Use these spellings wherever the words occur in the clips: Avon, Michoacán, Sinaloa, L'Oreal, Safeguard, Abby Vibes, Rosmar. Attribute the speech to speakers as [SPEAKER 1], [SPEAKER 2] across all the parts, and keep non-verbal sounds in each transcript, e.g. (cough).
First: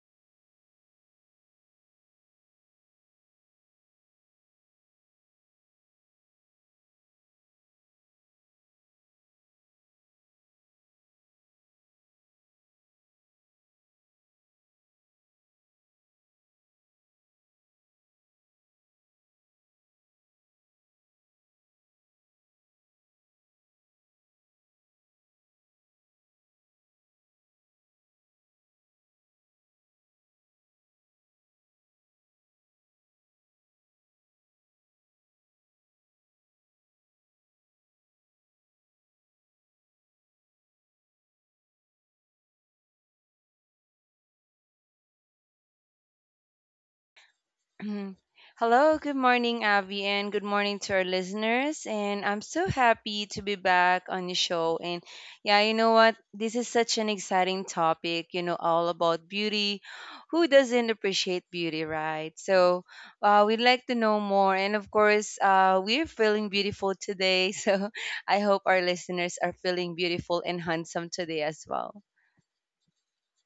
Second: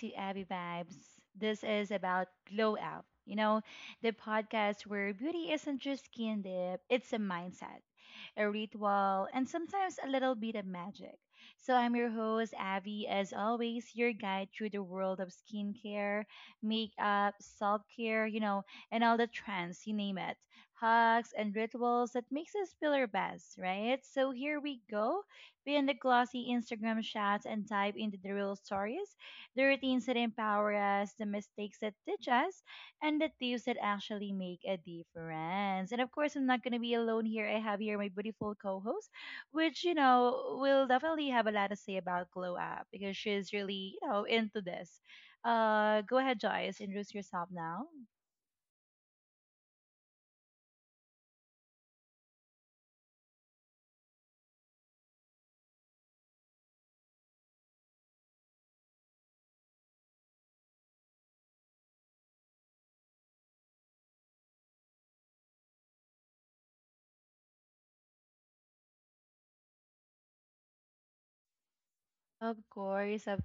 [SPEAKER 1] to Abby Vibes. This is about glow up. The podcast where beauty isn't just skin deep, it's a mindset, a ritual, and sometimes a little bit of magic. So, I'm your host, Abby, as always, your guide through the world of skincare, makeup, self care, and all the trends, you name it, hacks and rituals that makes us feel our best, right? So, here we go beyond the glossy Instagram shots and dive into the real stories, the routines that empower us, the mistakes that teach us, and the tips that actually make a difference. And of course, I'm not going to be alone here. I have here my beautiful co host, which, will definitely have a lot to say about Glow Up because she's really, into this. Go ahead, Joyce, introduce yourself now.
[SPEAKER 2] Mhm. Hello, good morning, Abby, and good morning to our listeners. And I'm so happy to be back on the show. And yeah, you know what? This is such an exciting topic, you know, all about beauty. Who doesn't appreciate beauty, right? So we'd like to know more. And of course, we're feeling beautiful today. (laughs) So I hope our listeners are feeling beautiful and handsome today as well.
[SPEAKER 1] Of course, of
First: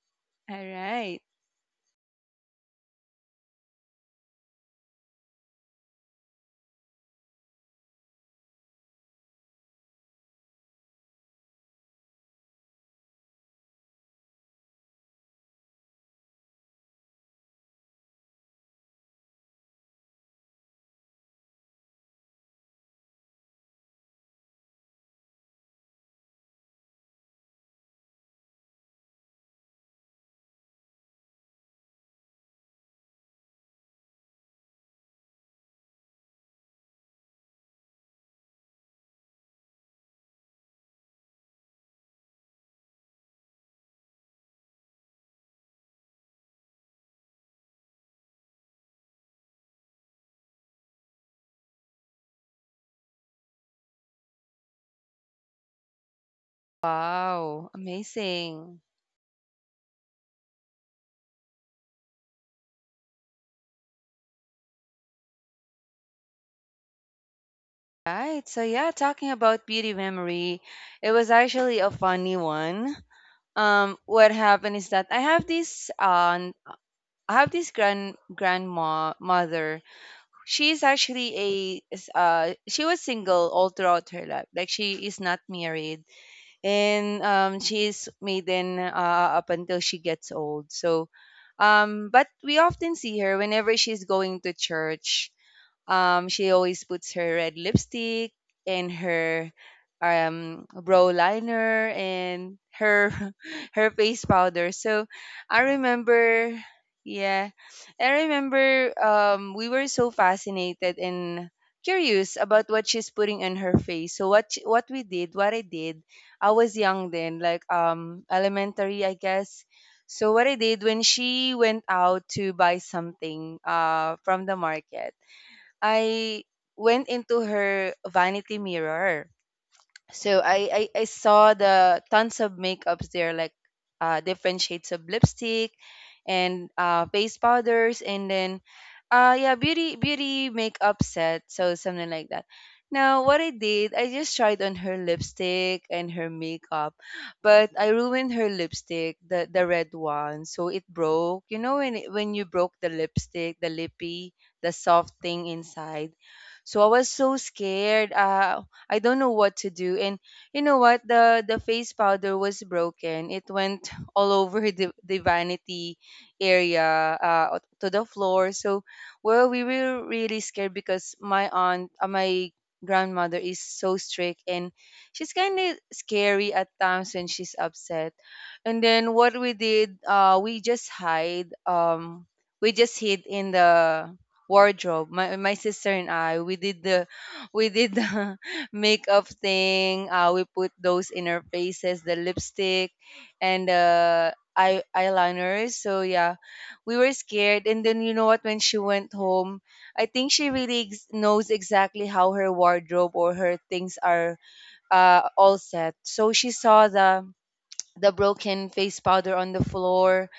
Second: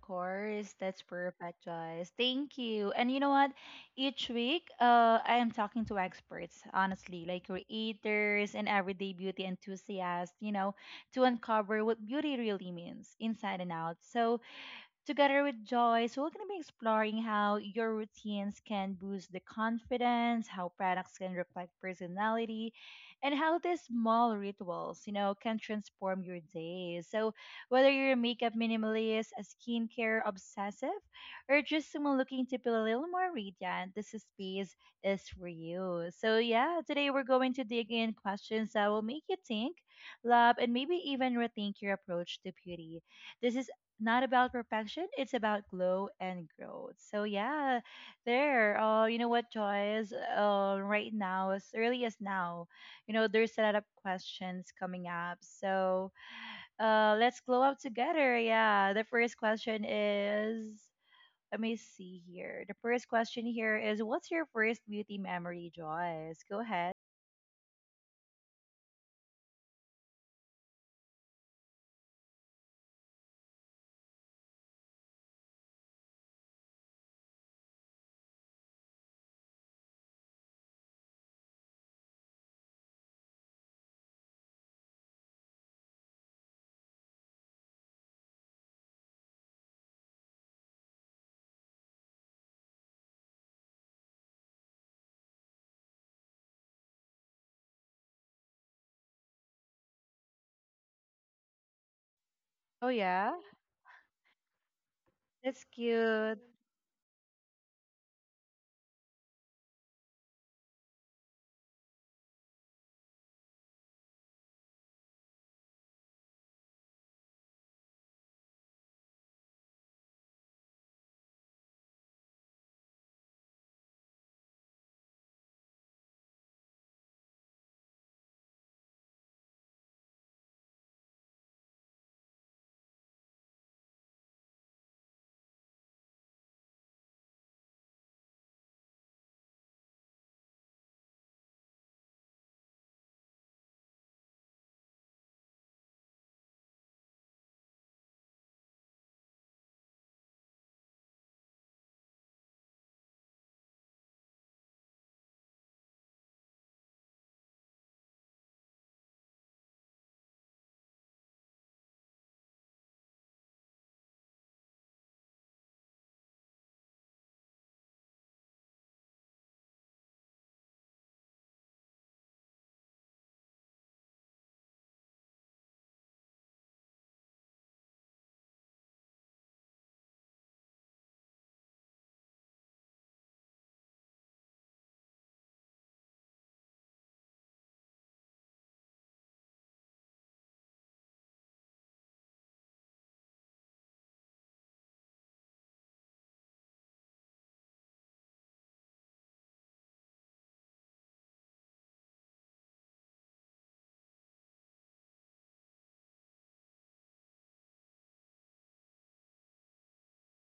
[SPEAKER 2] All
[SPEAKER 1] course. That's
[SPEAKER 2] right.
[SPEAKER 1] perfect, Joyce. Thank you. And you know what? Each week, I am talking to experts, honestly, like creators and everyday beauty enthusiasts, to uncover what beauty really means inside and out. So, together with Joyce, we're going to be exploring how your routines can boost the confidence, how products can reflect personality, and how these small rituals, can transform your day. So, whether you're a makeup minimalist, a skincare obsessive, or just someone looking to feel a little more radiant, this space is for you. So, yeah, today we're going to dig in questions that will make you think, love, and maybe even rethink your approach to beauty. This is not about perfection. It's about glow and growth. So yeah, there. You know what, Joyce? Right now, as early as now, there's a lot of questions coming up. So let's glow
[SPEAKER 2] Wow,
[SPEAKER 1] up together.
[SPEAKER 2] amazing.
[SPEAKER 1] Yeah. The first question is, let me see here. The first question here is, what's your first beauty memory, Joyce? Go ahead.
[SPEAKER 2] Right. So yeah, talking about beauty memory, it was actually a funny one. What happened is that I have this grandma mother. She's actually a is, she was single all throughout her life. Like she is not married, and she's maiden up until she gets old. So, but we often see her whenever she's going to church. She always puts her red lipstick and her brow liner and
[SPEAKER 1] Oh
[SPEAKER 2] her
[SPEAKER 1] yeah,
[SPEAKER 2] (laughs) her face powder. So
[SPEAKER 1] that's
[SPEAKER 2] I
[SPEAKER 1] cute.
[SPEAKER 2] remember, yeah, I remember we were so fascinated and curious about what she's putting on her face. So what we did, what I did, I was young then, like elementary, I guess. So what I did when she went out to buy something from the market. I went into her vanity mirror so I saw the tons of makeups there, like different shades of lipstick and face powders, and then yeah, beauty makeup set, so something like that. Now what I did, I just tried on her lipstick and her makeup, but I ruined her lipstick, the red one, so it broke. You know when it, when you broke the lipstick, the lippy, the soft thing inside. So I was so scared. I don't know what to do. And you know what? The face powder was broken. It went (laughs) all over the vanity area to the floor. So well, we were really scared because my aunt, my grandmother is so strict and she's kind of scary at times when she's upset. And then what we did, we just hide. We just hid in the wardrobe. My sister and I, we did the makeup thing. We put those in our faces, the lipstick and the eyeliners. So yeah, we were scared. And then you know what? When she went home, I think she really knows exactly how her wardrobe or her things are all set. So she saw the broken face powder on the floor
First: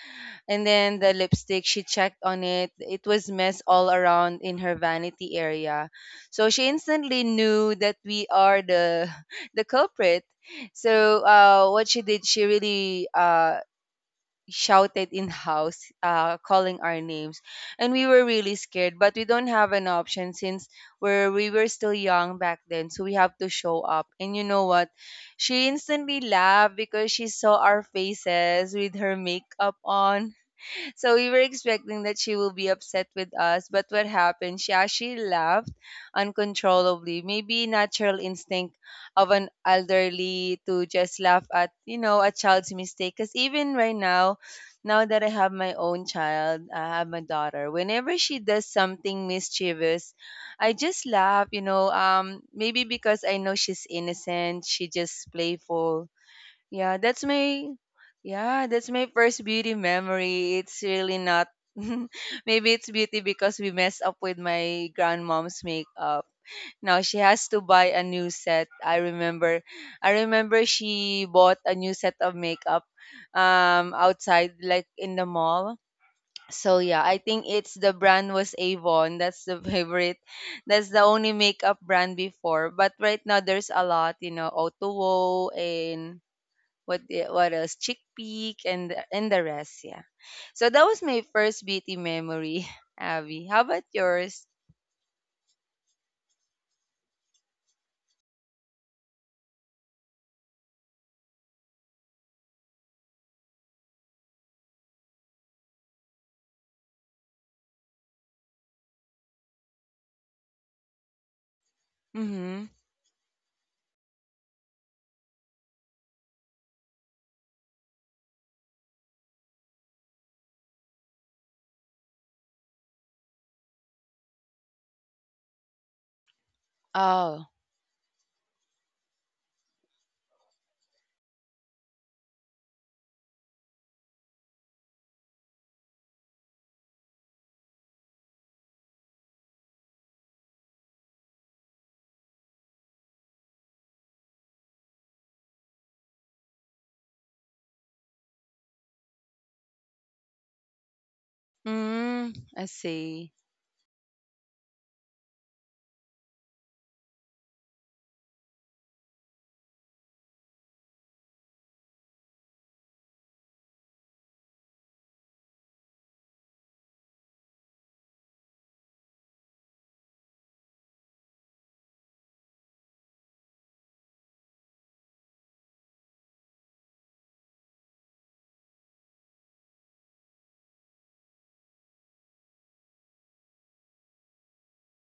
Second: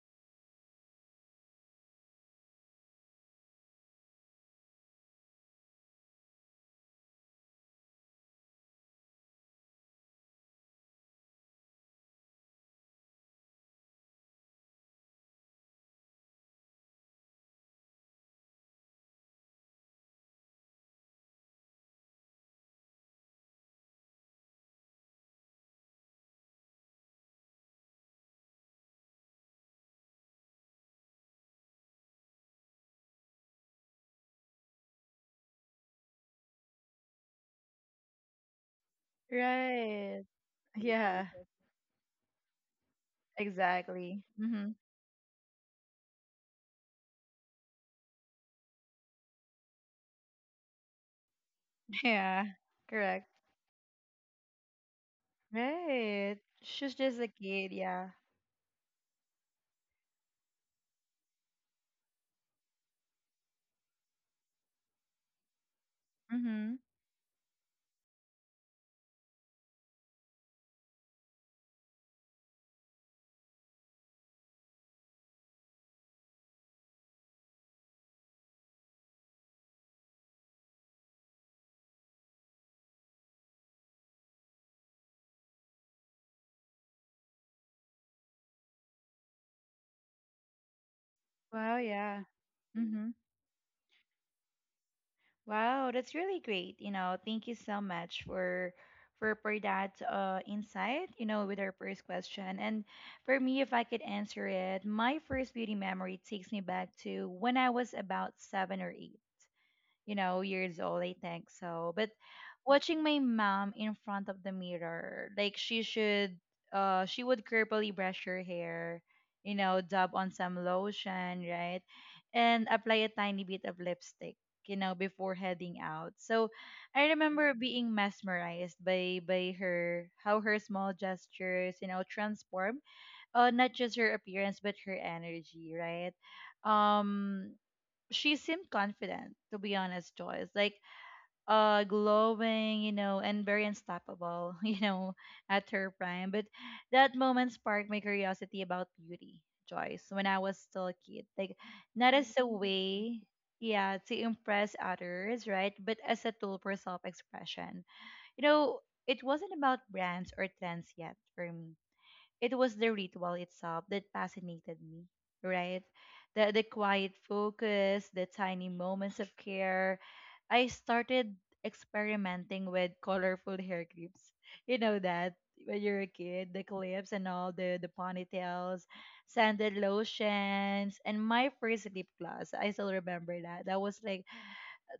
[SPEAKER 2] and then the lipstick, she checked on it. It was mess all around in her vanity area. So she instantly knew that we are the (laughs) the culprit. So what she did, she really shouted in house, calling our names, and we were really scared. But we don't have an option since we were still young back then, so we have to show up. And you know what? She instantly laughed because she saw our faces with her makeup on. So we were expecting that she will be upset with us, but what happened? She actually laughed uncontrollably. Maybe natural instinct of an
[SPEAKER 1] Right.
[SPEAKER 2] elderly to just
[SPEAKER 1] Yeah.
[SPEAKER 2] laugh at, you know, a child's mistake. Because even right
[SPEAKER 1] Exactly.
[SPEAKER 2] now,
[SPEAKER 1] Mm-hmm.
[SPEAKER 2] now that I have my own child, I have my daughter, whenever she does something mischievous, I just laugh, you know,
[SPEAKER 1] (laughs) Yeah.
[SPEAKER 2] maybe because
[SPEAKER 1] Correct.
[SPEAKER 2] I know she's innocent, she just playful
[SPEAKER 1] Right. She's
[SPEAKER 2] yeah,
[SPEAKER 1] just
[SPEAKER 2] that's
[SPEAKER 1] a
[SPEAKER 2] my
[SPEAKER 1] kid, yeah.
[SPEAKER 2] yeah, that's my first beauty memory. It's really not (laughs) maybe it's beauty because we messed up with my grandmom's makeup.
[SPEAKER 1] Mm-hmm.
[SPEAKER 2] Now she has to buy a new set. I remember she bought a new set of makeup outside like in the mall. So yeah, I think it's the brand was Avon. That's the (laughs) favorite. That's the only makeup brand before. But right now there's a lot, you know, Otuo and what else? Chickpea and the rest, yeah. So that was my first
[SPEAKER 1] Wow,
[SPEAKER 2] beauty
[SPEAKER 1] yeah.
[SPEAKER 2] memory, (laughs)
[SPEAKER 1] Mm-hmm.
[SPEAKER 2] Abby. How about yours?
[SPEAKER 1] Wow, that's really great. You know, thank you so much for that insight, with our first question. And for me, if I could answer it, my first beauty memory takes me back to when I was about seven or eight years old, I think so. But
[SPEAKER 2] Mm-hmm.
[SPEAKER 1] watching my mom in front of the mirror, she would carefully brush her hair, dab on some lotion, right, and apply a tiny bit of lipstick, before heading out. So I
[SPEAKER 2] Oh.
[SPEAKER 1] remember being mesmerized by her, how her small gestures, transform, not just her appearance but her energy, right. Um, she seemed confident to be honest, Joyce, like glowing, you know, and very unstoppable (laughs) you know at her prime. But that moment sparked my curiosity about beauty, Joyce, when I was still a kid, like not as
[SPEAKER 2] Mm,
[SPEAKER 1] a
[SPEAKER 2] I
[SPEAKER 1] way,
[SPEAKER 2] see.
[SPEAKER 1] yeah, to impress others, right, but as a tool for self-expression, you know. It wasn't about brands or trends yet for me, it was the ritual itself that fascinated me, right? The quiet focus, the tiny moments of care. I started experimenting with colorful hair clips. You know that when you're a kid, the clips and all the ponytails, scented lotions, and my first lip gloss. I still remember that. That was like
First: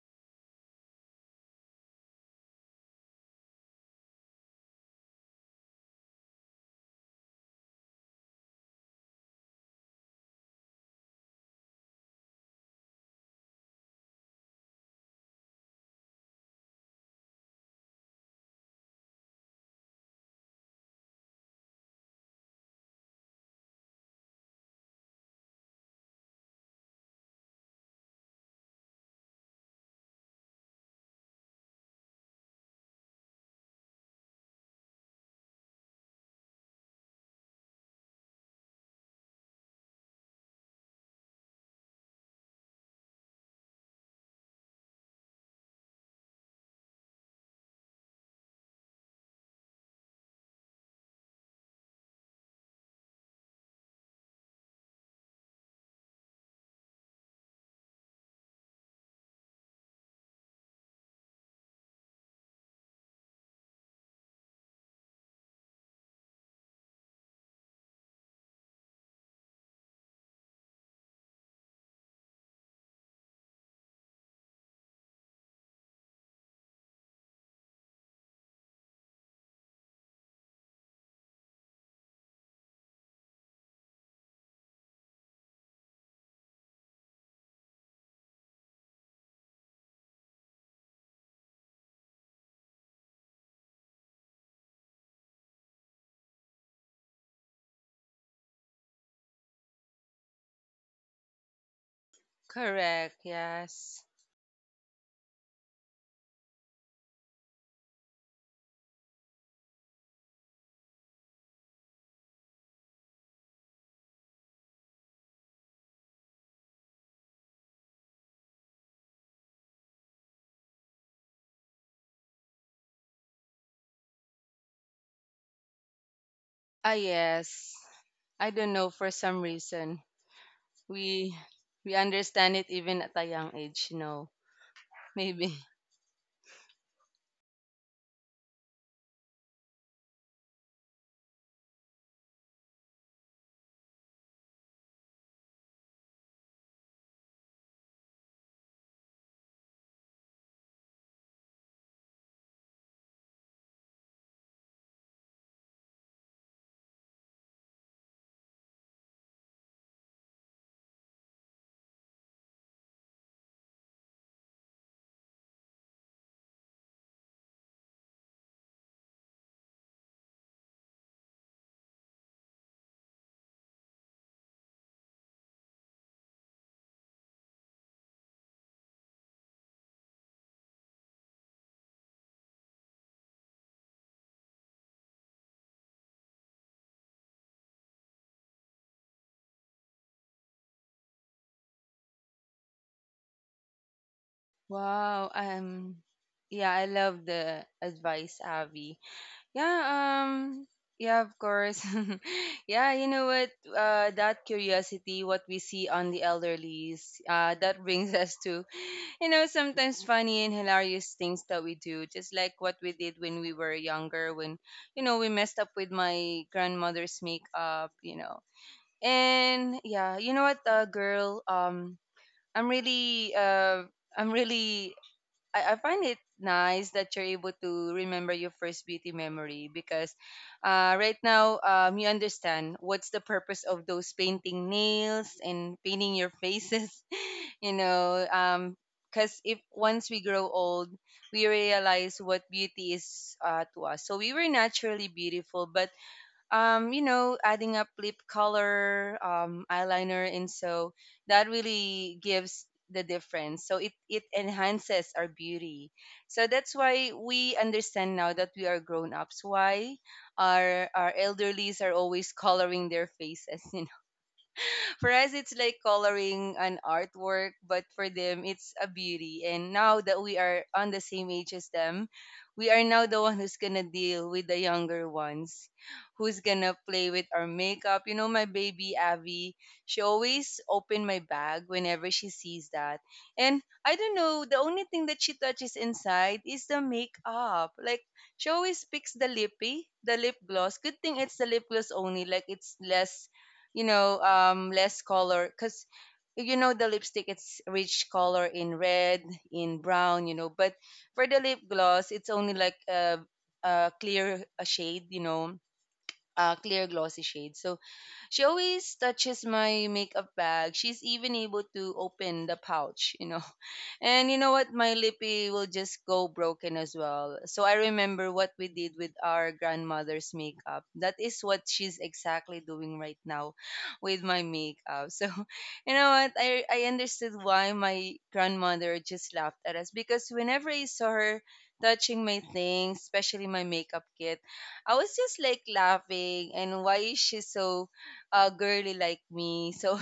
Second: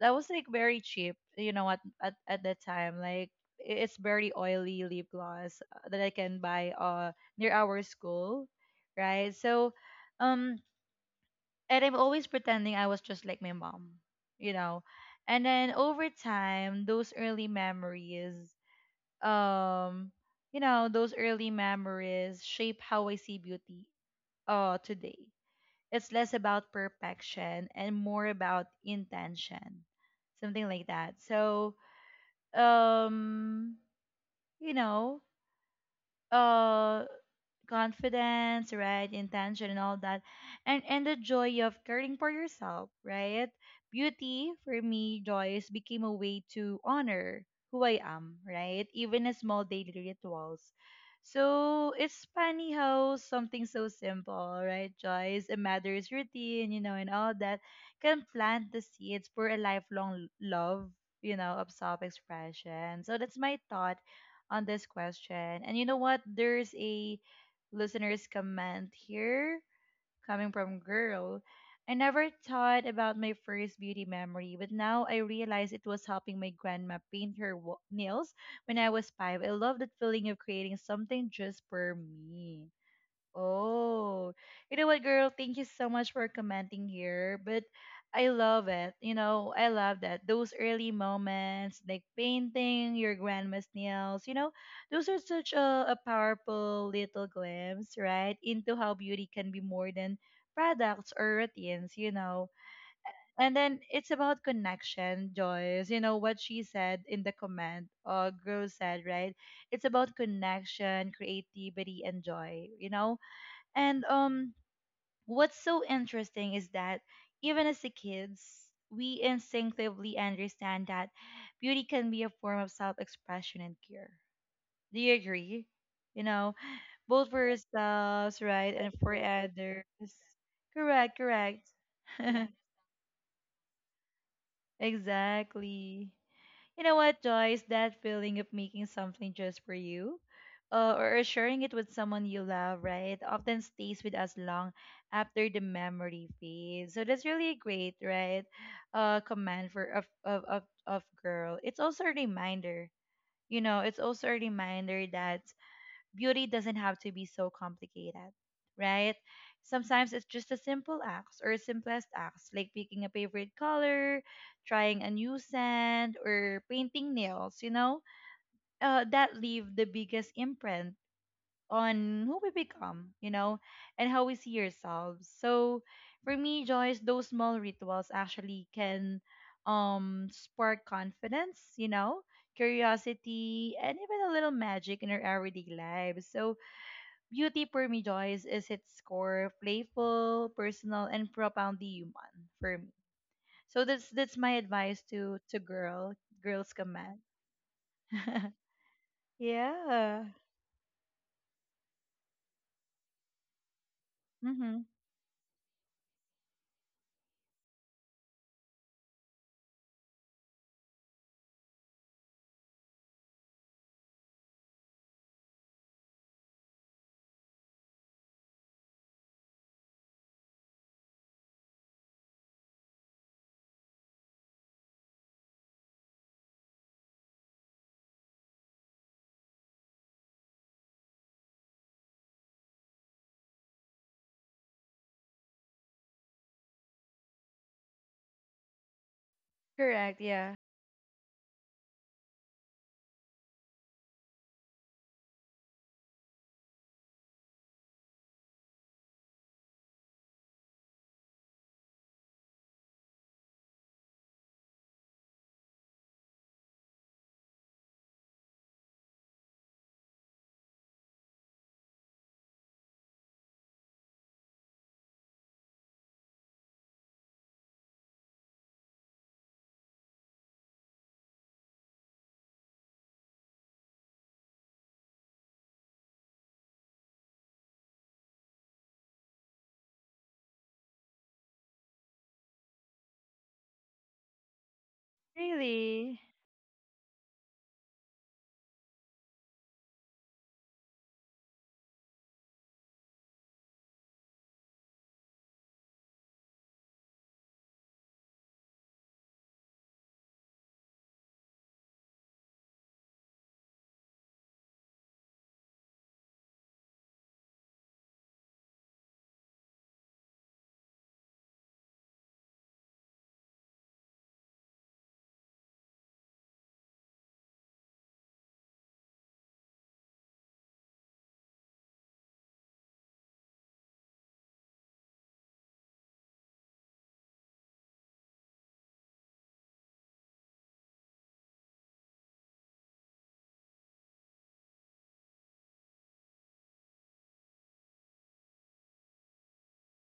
[SPEAKER 1] that was like very cheap, you know, at that time. Like it's very oily lip gloss that I can buy near our school, right? So, um, and I'm always pretending I was just like my mom, you know. And then over time, those early memories, um, shape how I see beauty today. It's less about perfection and more about intention, something like that. So, um, you know, uh confidence, right, intention and all that, and the joy of caring for yourself, right. Beauty for me, Joyce, became a way to honor who I am, right, even a small daily rituals. So it's funny how something so simple, right, Joyce, a mother's routine, you know, and all that, can plant the seeds for a lifelong love, you know, of self-expression. So that's my thought on this question. And you know what? There's a listener's comment here coming from girl. I never thought about my first beauty memory, but now I realize it was helping my grandma paint her nails when I was five. I love that feeling of creating something just for me. Oh, you know what, girl? Thank you so much for commenting here. But I love it. You know, I love that. Those early moments, like painting your grandma's nails, you know, those are such a powerful little glimpse, right? Into how beauty can be more than products or routines, you know.
[SPEAKER 2] Correct,
[SPEAKER 1] And then
[SPEAKER 2] yes.
[SPEAKER 1] it's about connection, Joyce. You know what she said in the comment, girl said, right? It's about connection, creativity, and joy, you know. And what's so interesting is that even as the kids, we instinctively understand that beauty can be a form of self-expression and care. Do you agree? You know,
[SPEAKER 2] Ah
[SPEAKER 1] both for
[SPEAKER 2] yes.
[SPEAKER 1] ourselves,
[SPEAKER 2] I don't
[SPEAKER 1] right,
[SPEAKER 2] know
[SPEAKER 1] and
[SPEAKER 2] for
[SPEAKER 1] for
[SPEAKER 2] some
[SPEAKER 1] others.
[SPEAKER 2] reason.
[SPEAKER 1] Correct,
[SPEAKER 2] We
[SPEAKER 1] correct.
[SPEAKER 2] we understand it even at a young age, you know.
[SPEAKER 1] (laughs)
[SPEAKER 2] Maybe. (laughs)
[SPEAKER 1] Exactly. You know what, Joyce? That feeling of making something just for you, or sharing it with someone you love, right, often stays with us long after the memory fades. So that's really great, right? Command for of girl. It's also a reminder. You know, it's also a reminder that beauty doesn't have to be so complicated, right? Sometimes it's just a simple acts or simplest acts like picking a favorite color, trying a new scent, or painting nails, you know, that leave the biggest imprint on who we become, you know, and how we see ourselves. So for me, Joyce, those small rituals actually can spark confidence, you know, curiosity, and even a little magic in our everyday lives. So beauty for me, Joyce, is its core playful, personal, and profoundly human for me. So that's my advice
[SPEAKER 2] Wow,
[SPEAKER 1] to girl
[SPEAKER 2] yeah,
[SPEAKER 1] girls
[SPEAKER 2] I
[SPEAKER 1] command.
[SPEAKER 2] love the advice,
[SPEAKER 1] (laughs)
[SPEAKER 2] Avi. Yeah,
[SPEAKER 1] Yeah.
[SPEAKER 2] um, yeah, of course. (laughs) Yeah, you know what? That
[SPEAKER 1] Mm-hmm.
[SPEAKER 2] curiosity, what we see on the elderlies, that brings (laughs) us to, you know, sometimes funny and hilarious things that we do, just like what we did when we were younger, when, you know, we messed up with my grandmother's makeup, you know. And yeah, you know what, girl, I'm really, uh, I'm really I find it nice that you're able to remember your first beauty memory because right now you understand what's the purpose of those painting nails and painting your faces, (laughs) you know. Because if once
[SPEAKER 1] Correct.
[SPEAKER 2] we grow
[SPEAKER 1] Yeah.
[SPEAKER 2] old, we realize what beauty is to us. So we were naturally beautiful, but you know, adding up lip color, eyeliner, and so that really gives the difference. So it enhances our beauty. So that's why we understand now that we are grown ups. Why our elderlies are always coloring their faces, (laughs) for us, it's like coloring an artwork, but for them, it's a beauty. And now that we are on the same age as them, we are now the one who's gonna deal with the younger ones, who's gonna play with our makeup. You know, my baby Abby, she always open my bag whenever she sees that. And I don't know, the only thing that she touches
[SPEAKER 1] Really.
[SPEAKER 2] inside is the makeup. Like she always picks the lippy, the lip gloss. Good thing it's the lip gloss only, like it's less you know less color because you know the lipstick it's rich color in red in brown you know but for the lip gloss it's only like a clear a shade you know a clear glossy shade so she always touches my makeup bag she's even able to open the pouch you know and you know what? My lippy will just go broken as well. So I remember what we did with our grandmother's makeup. That is what she's exactly doing right now (laughs) with my makeup. So (laughs) you know what? I understood why my grandmother just laughed at us because whenever I saw her touching my things, especially my makeup kit, I was just like laughing and why is she so girly like me? (laughs) So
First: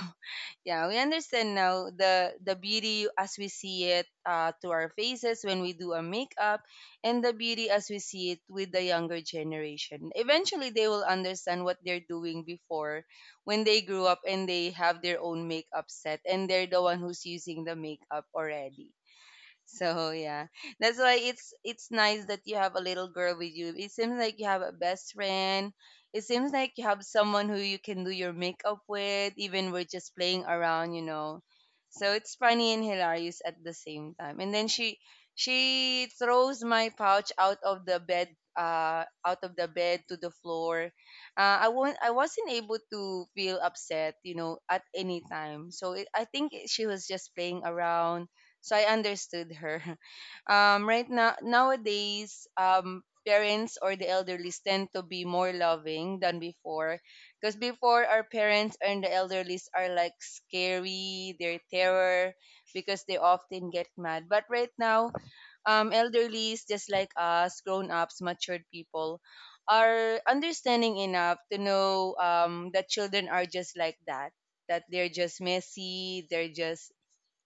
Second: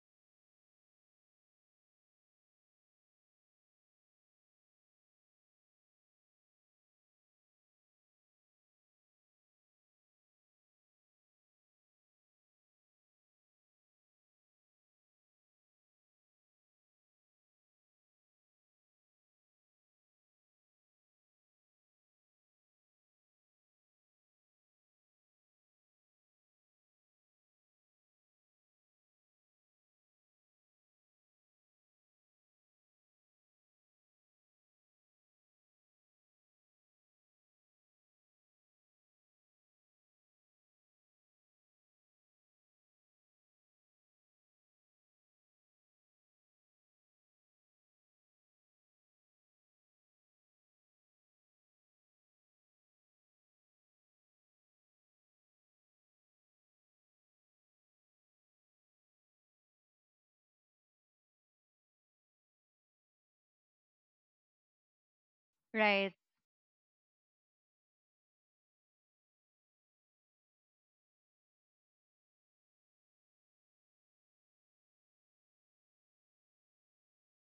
[SPEAKER 2] yeah, we understand now the beauty as we see it to our faces when we do a makeup, and the beauty as we see it with the younger generation. Eventually, they will understand what they're doing before, when they grew up and they have their own makeup set, and they're the one who's using the makeup already. So yeah, that's why it's nice that you have a little girl with you. It seems like you have a best friend. It seems like you have someone who you can do your makeup with, even we're just playing around, you know. So it's funny and hilarious at the same time. And then she throws my pouch out of the bed, to the floor. I wasn't able to feel upset, you know, at any time. So it, I think she was just playing around so I understood her. (laughs) Right now, nowadays, parents or the elderly tend to be more loving than before. Because before, our parents and the elderly are like scary, they're terror because they often get mad. But right now,
[SPEAKER 1] Right.
[SPEAKER 2] elderlies, just like us, grown ups, matured people, are understanding enough to know that children are just like that. That they're just messy,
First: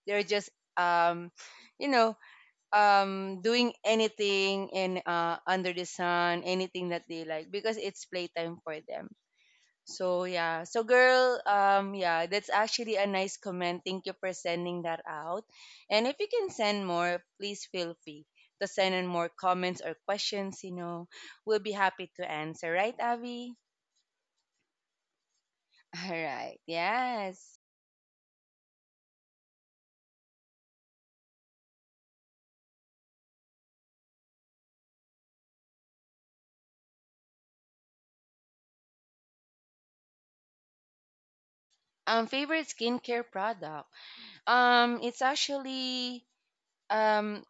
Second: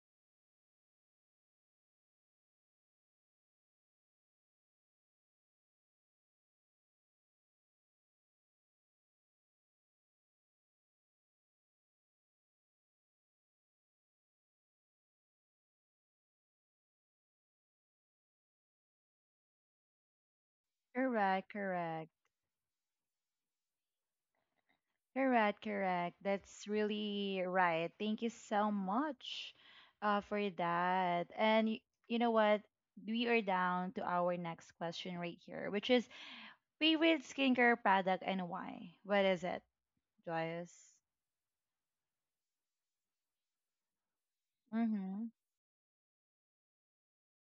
[SPEAKER 2] they're just um you know doing anything in under the sun anything that they like because it's playtime for them so yeah so girl yeah that's actually a nice comment thank you for sending that out and if you can send more please feel free to send in more comments or questions you know
[SPEAKER 1] Correct,
[SPEAKER 2] we'll be happy
[SPEAKER 1] correct.
[SPEAKER 2] to answer right Avi.
[SPEAKER 1] Correct,
[SPEAKER 2] (laughs) All
[SPEAKER 1] correct.
[SPEAKER 2] right,
[SPEAKER 1] That's really
[SPEAKER 2] yes.
[SPEAKER 1] right. Thank you so much for that. You know what? We are down to our next question right here, which is favorite skincare product and why? What is it, Joyce?
[SPEAKER 2] Favorite skincare product it's
[SPEAKER 1] Mm-hmm.
[SPEAKER 2] actually um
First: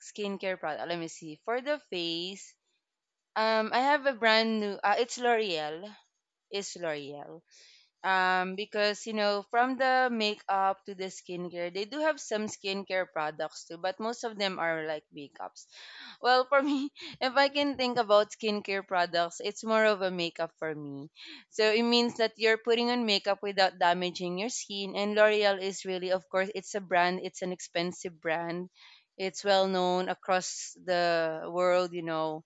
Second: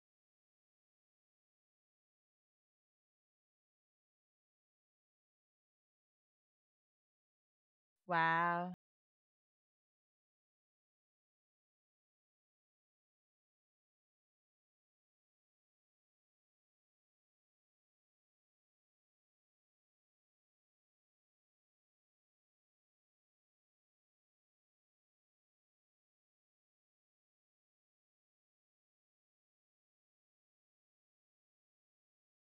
[SPEAKER 2] skincare product. Let me see. For the face, I have a brand new. It's L'Oreal. It's L'Oreal.
[SPEAKER 1] Wow.
[SPEAKER 2] Because you know, from the makeup to the skincare, they do have some skincare products too, but most of them are like makeup. Well, for me, (laughs) if I can think about skincare products, it's more of a makeup for me. So it means that you're putting on makeup without damaging your skin. And L'Oreal is really, of course, it's a brand, it's an expensive brand. It's well known across the world, you know,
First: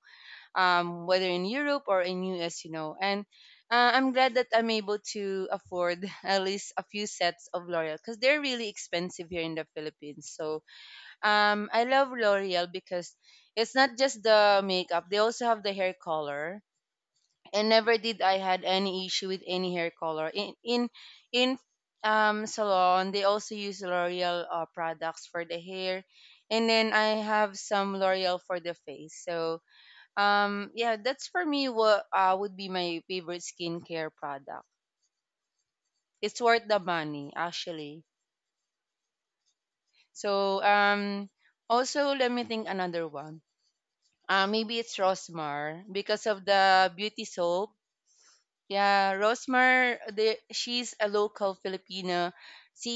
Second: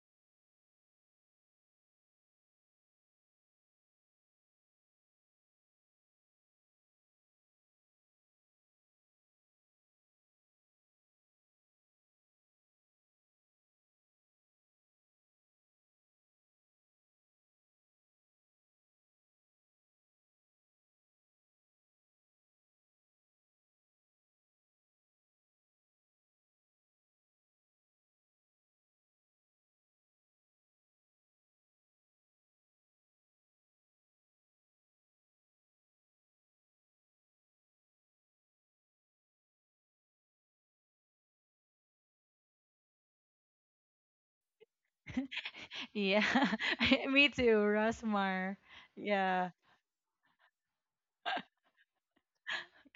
[SPEAKER 2] whether in Europe or in US, you know. And I'm glad that I'm able to afford (laughs) at least a few sets of L'Oreal because they're really expensive here in the Philippines. I love L'Oreal because it's not just the makeup; they also have the hair color. And never did I had any issue with any hair color. In salon, they also use L'Oreal products for the hair, and then I have some L'Oreal for the face. So yeah, that's for me what would be my favorite skincare product. It's worth the money actually. So um also let me think another one. Maybe it's
[SPEAKER 1] (laughs)
[SPEAKER 2] Rosmar
[SPEAKER 1] Yeah.
[SPEAKER 2] because of the
[SPEAKER 1] (laughs)
[SPEAKER 2] beauty
[SPEAKER 1] Me too,
[SPEAKER 2] soap.
[SPEAKER 1] Rosmar.
[SPEAKER 2] Yeah,
[SPEAKER 1] Yeah.
[SPEAKER 2] Rosmar, she's a local Filipino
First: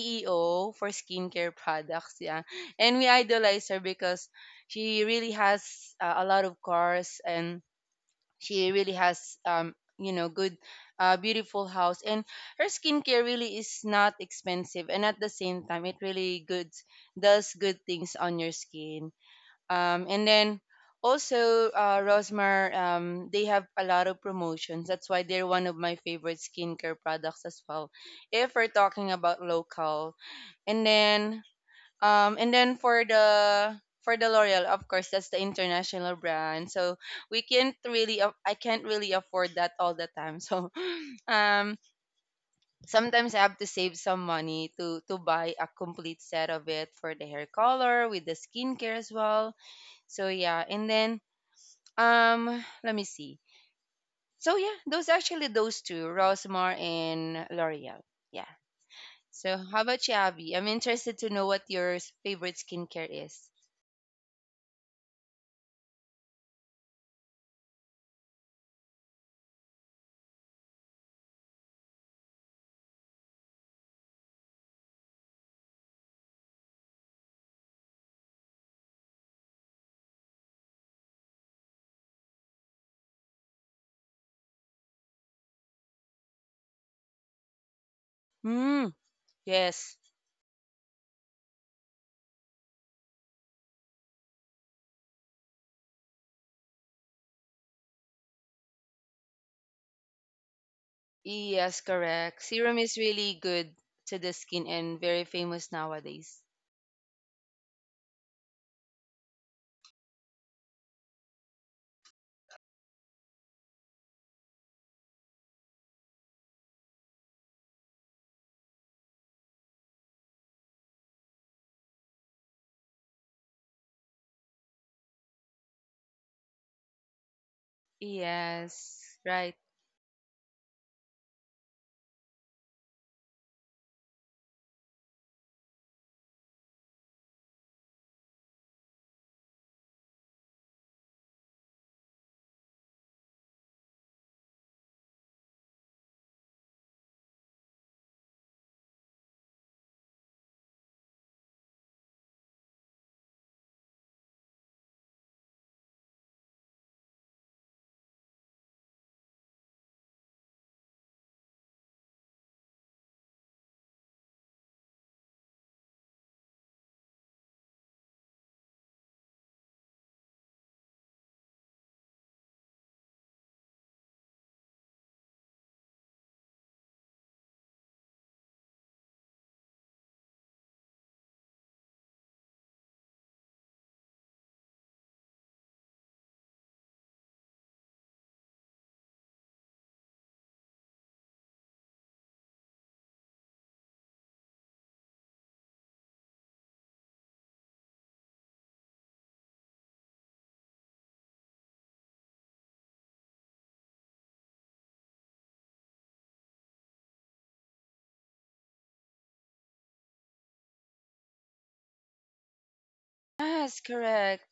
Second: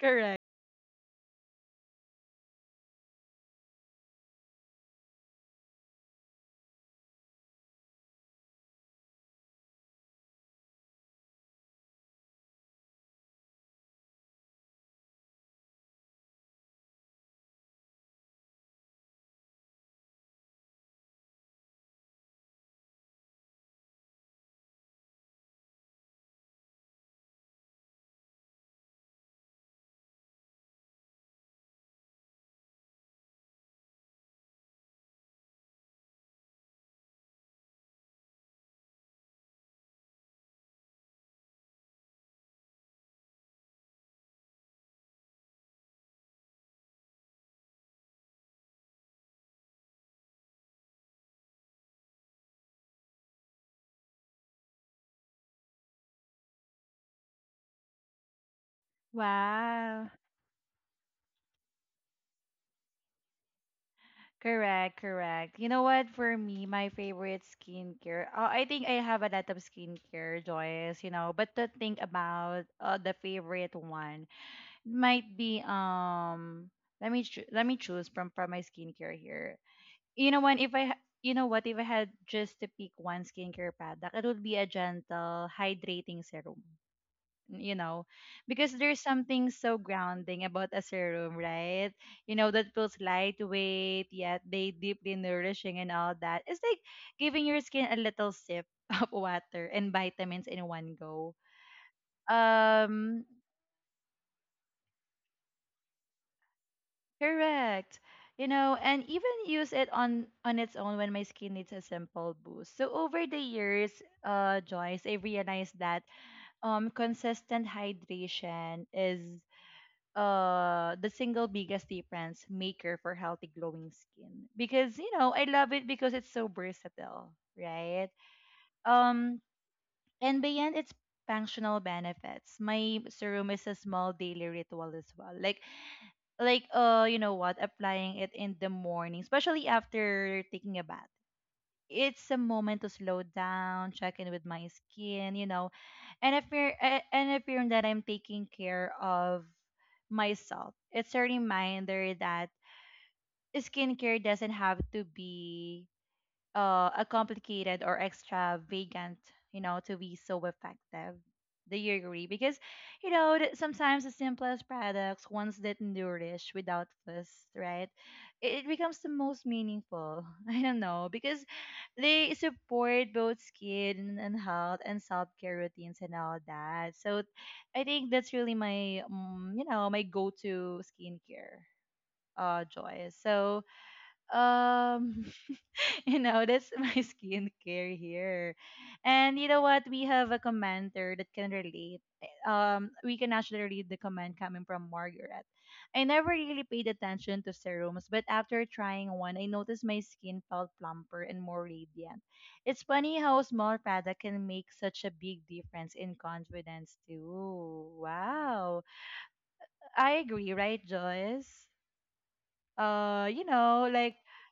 [SPEAKER 1] Correct.
[SPEAKER 2] for skincare products. Yeah, and we idolize her because she really has a lot of cars and she really has you know good beautiful house, and her skincare really is not expensive and at the same time it really good does good things on your skin. And then also Rosmar, they have a lot of promotions. That's why they're one of my favorite skincare products as well, if we're talking about local. And then um, and then for the L'Oreal, of course, that's the international brand. So we can't really, I can't really afford that all the time. (laughs) Um, sometimes I have to save some money to buy a complete set of it for the hair color with the skincare as well. So yeah, and then let me see. So yeah, those actually, those two, Rosmar and L'Oreal. Yeah. So how about
[SPEAKER 1] Wow.
[SPEAKER 2] you, Abby? I'm interested to know what your favorite skincare is.
[SPEAKER 1] Correct, correct. You know what? For me, my favorite skincare. Oh, I think I have a lot of skincare, Joyce. You know, but to think about the favorite one might be Let me let me choose from my skincare here. You know what, if I had just to pick one skincare product, it would be a gentle hydrating serum. You know, because
[SPEAKER 2] Hmm.
[SPEAKER 1] there's something so
[SPEAKER 2] Yes.
[SPEAKER 1] grounding about a serum, right? You know, that feels lightweight, yet they deeply nourishing and all that. It's like giving your skin a little sip (laughs) of water and vitamins in one go.
[SPEAKER 2] Yes, correct. Serum is
[SPEAKER 1] Um,
[SPEAKER 2] really good to the skin and very famous nowadays.
[SPEAKER 1] Correct. You know, and even use it on its own when my skin needs a simple boost. So over the years, Joyce, I realized that consistent hydration is the single biggest difference maker for healthy glowing skin. Because, you know, I love it because it's so versatile, right?
[SPEAKER 2] Yes.
[SPEAKER 1] Um
[SPEAKER 2] Right.
[SPEAKER 1] and beyond its functional benefits, my serum is a small daily ritual as well. Like you know what, applying it in the morning, especially after taking a bath, it's a moment to slow down, check in with my skin, you know. And if you're that I'm taking care of myself, it's a reminder that skincare doesn't have to be a complicated or extravagant, you know, to be so effective. Do you agree? Because, you know, that sometimes the simplest products, ones that nourish without fuss, right? It becomes the most meaningful. (laughs) I don't know. Because they support both skin and health and self care routines and all that. So I think that's really my, my go to skincare joy. So, um (laughs) You know, that's (laughs) my skincare here. And you know what? We have a commenter that can relate. We can actually read the comment coming from Margaret. I never really paid attention to serums, but after trying one, I noticed my skin felt plumper and more radiant. It's funny how a small product can make such a big difference in confidence too. Wow. I agree, right, Joyce? You
[SPEAKER 2] Yes,
[SPEAKER 1] know, like
[SPEAKER 2] correct.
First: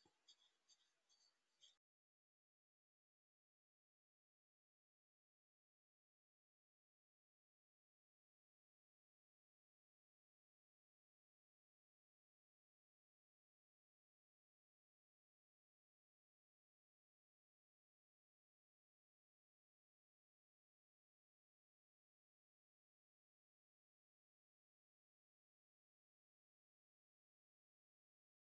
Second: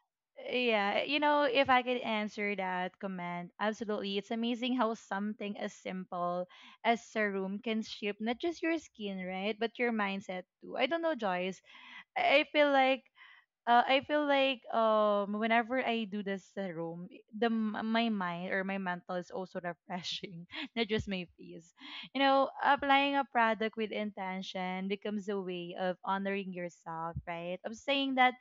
[SPEAKER 1] yeah, you know, if I could answer that comment, absolutely. It's amazing how something as simple as serum can shape not just your skin, right, but your mindset too. I don't know, Joyce. I feel like I feel like whenever I do this at home, my mind or my mental is also refreshing, (laughs) not just my face. You know, applying a product with intention becomes a way of honoring yourself, right? Of saying that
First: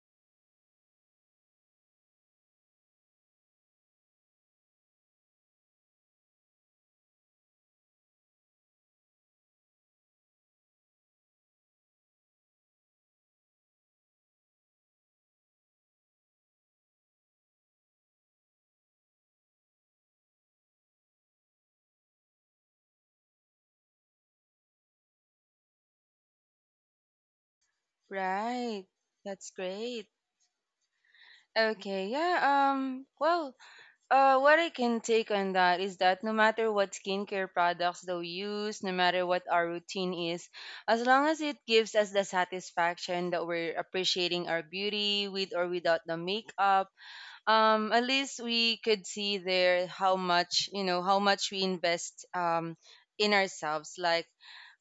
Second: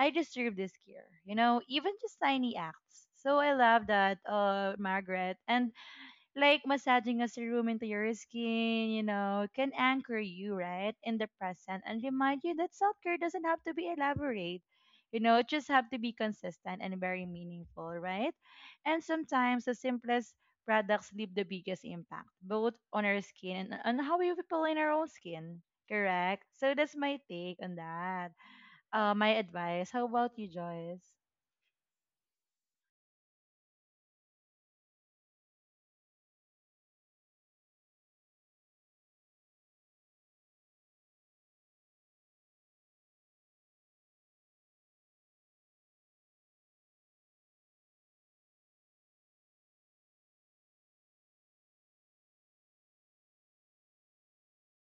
[SPEAKER 1] I deserve this care. You know, even just tiny acts. So I love that, Margaret, and like massaging a serum into your skin, you know, can anchor you, right, in the present and remind you that self care doesn't have to be elaborate. You know, it just have to be consistent and very meaningful, right? And sometimes the simplest products leave the biggest impact, both on our skin and on how we feel in our own skin. Correct? So that's my take on that.
[SPEAKER 2] Right.
[SPEAKER 1] My
[SPEAKER 2] That's
[SPEAKER 1] advice. How
[SPEAKER 2] great.
[SPEAKER 1] about you, Joyce?
[SPEAKER 2] Okay. Yeah. Well, what I can take on that is that no matter what skincare products that we use, no matter what our routine is, as long as it gives us the satisfaction that we're appreciating our beauty with or without the makeup, at least we could see there how much, you know, how much we invest, in ourselves, like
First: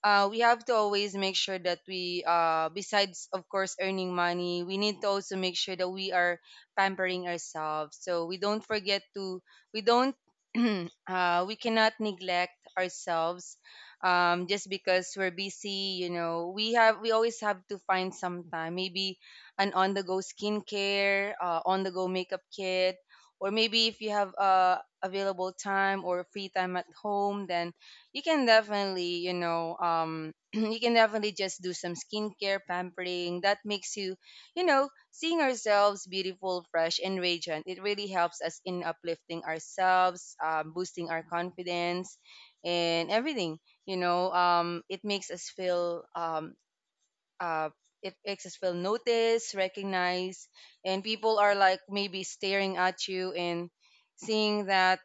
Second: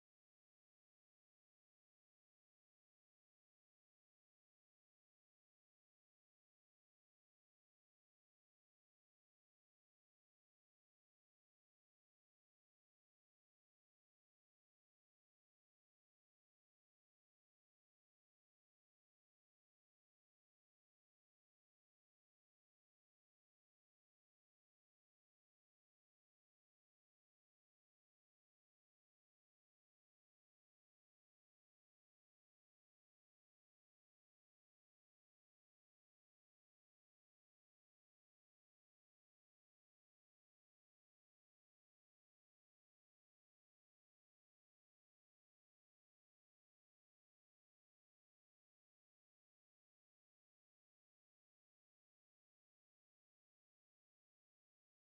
[SPEAKER 2] we have to always make sure that we, besides of course earning money, we need to also make sure that we are pampering ourselves, so we don't forget to we don't (clears throat) we cannot neglect ourselves just because we're busy. You know, we always have to find some time, maybe an on the go skincare, on the go makeup kit, or maybe if you have available time or free time at home, then you can definitely, you know, (clears throat) you can definitely just do some skincare pampering. That makes you, you know, seeing ourselves beautiful, fresh, and radiant. It really helps us in uplifting ourselves, boosting our confidence, and everything. You know, it makes us feel, uh, it makes us feel noticed, recognized, and people are like maybe staring at you and seeing that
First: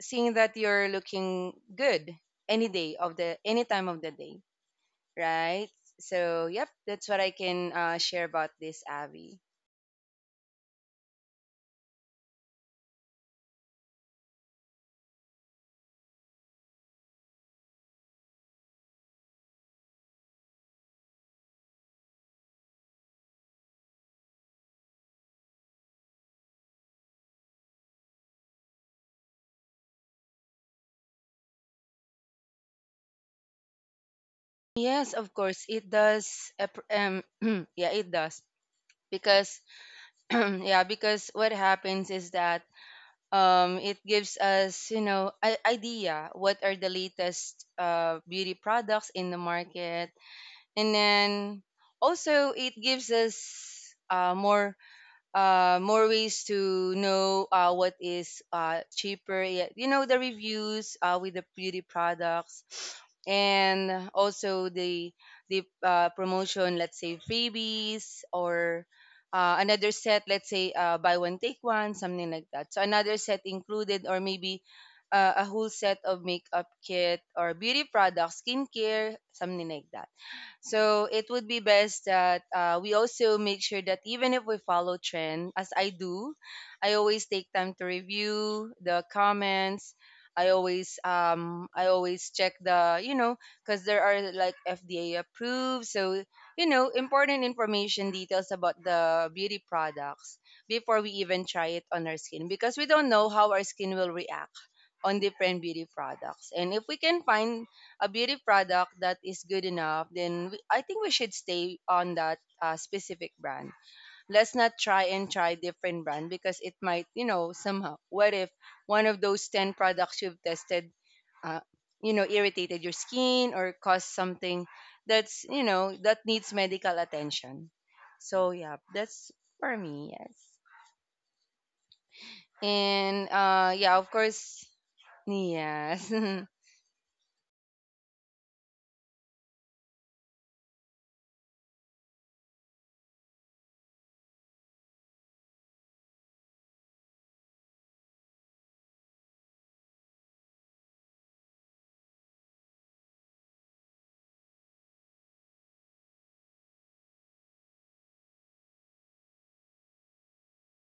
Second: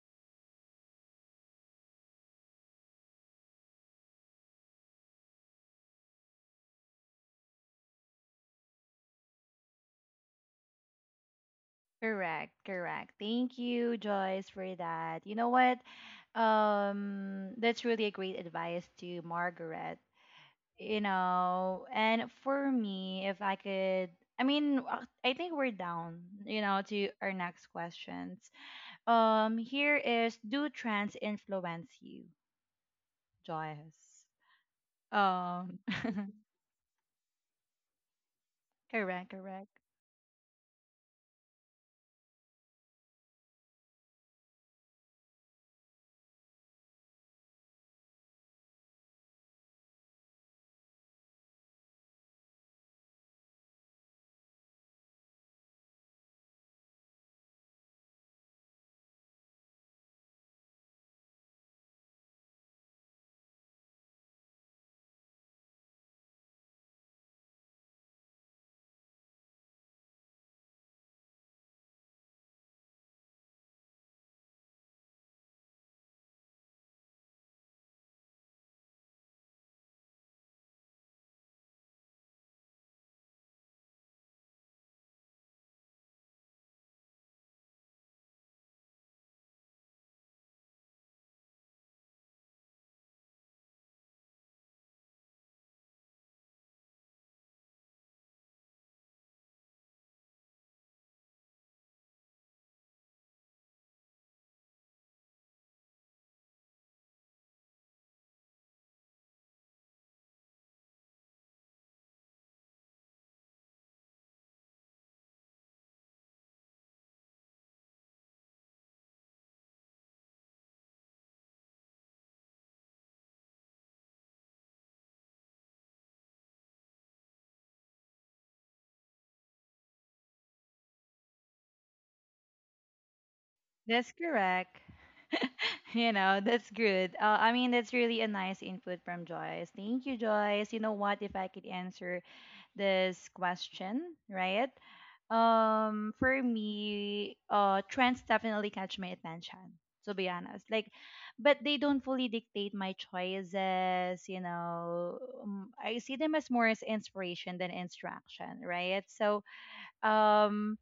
[SPEAKER 2] seeing that you're looking good any day of the any time of the day, right? So yep, that's what I can share about this, Abby.
[SPEAKER 1] Correct, correct. Thank you, Joyce, for that. You know what? That's really a great advice to Margaret. You know, and for me, if I could, I mean, I think we're down, you know, to our next questions. Here is, do trends influence you, Joyce?
[SPEAKER 2] Yes, of course
[SPEAKER 1] Um,
[SPEAKER 2] it does. (clears throat) Yeah, it does
[SPEAKER 1] (laughs) correct,
[SPEAKER 2] because
[SPEAKER 1] correct.
[SPEAKER 2] (clears throat) yeah, because what happens is that, it gives us, you know, an idea what are the latest beauty products in the market, and then also it gives us, more ways to know what is cheaper. Yeah. You know, the reviews with the beauty products, and also the promotion, let's say freebies or another set, let's say, buy one take one, something like that. So another set included, or maybe a whole set of makeup kit or beauty products, skincare, something like that. So it would be best that we also make sure that even if we follow trend, as I do, I always take time to review the comments. I always check, the you know, because there are like FDA approved, so you know, important information details about the beauty products before we even try it on our skin, because we don't know how our skin will react on different beauty products. And if we can find a beauty product that is good enough, then I think we should stay on that specific brand. Let's not try and try different brand because it might, you know, somehow. What if one of those 10 products you've tested, uh, you know, irritated your skin or caused something that's, you know, that needs medical attention. So yeah, that's for me, yes. And yeah, of
[SPEAKER 1] That's
[SPEAKER 2] course,
[SPEAKER 1] correct. (laughs)
[SPEAKER 2] yes.
[SPEAKER 1] You know, that's good. I mean, that's really a nice input from Joyce. Thank you, Joyce. You know what? If I could answer this question, right? For me, trends definitely catch my attention. To be honest, like, but they don't fully dictate my choices. You know, I see them as more as inspiration than instruction, right? So, um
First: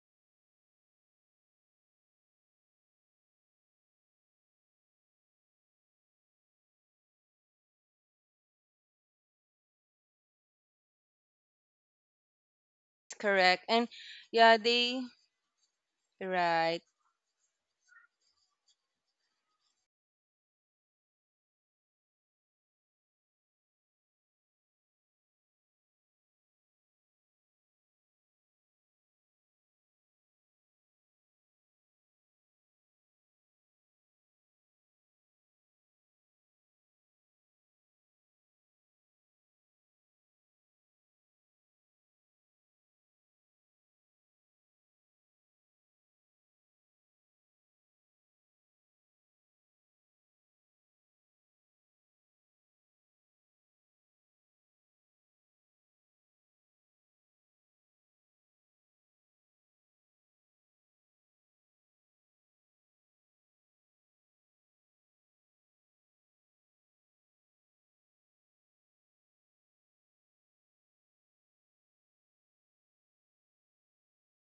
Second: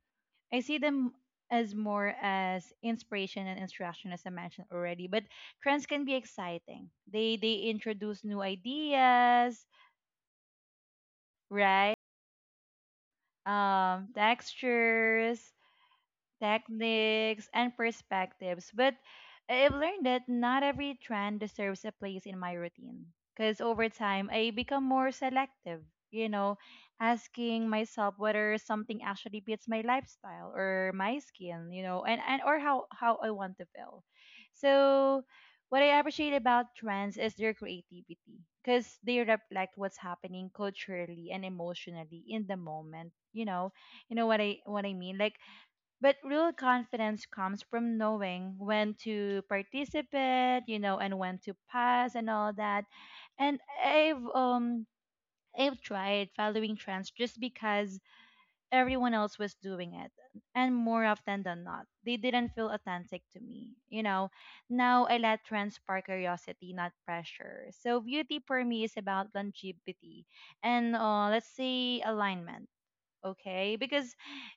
[SPEAKER 1] I see them as more as inspiration and instruction, as I mentioned already. But trends can be exciting. They introduce new ideas, right?
[SPEAKER 2] (laughs) Correct. And yeah, they
[SPEAKER 1] Textures,
[SPEAKER 2] right.
[SPEAKER 1] techniques, and perspectives. But I've learned that not every trend deserves a place in my routine. Because over time, I become more selective, you know, asking myself whether something actually fits my lifestyle or my skin, you know, and or how I want to feel. So, what I appreciate about trends is their creativity because they reflect what's happening culturally and emotionally in the moment. You know what I mean. Like but real confidence comes from knowing when to participate, you know, and when to pass and all that. And I've I've tried following trends just because everyone else was doing it. And more often than not, they didn't feel authentic to me. You know, now I let trends spark curiosity, not pressure. So beauty for me is about longevity and let's say alignment. Okay, because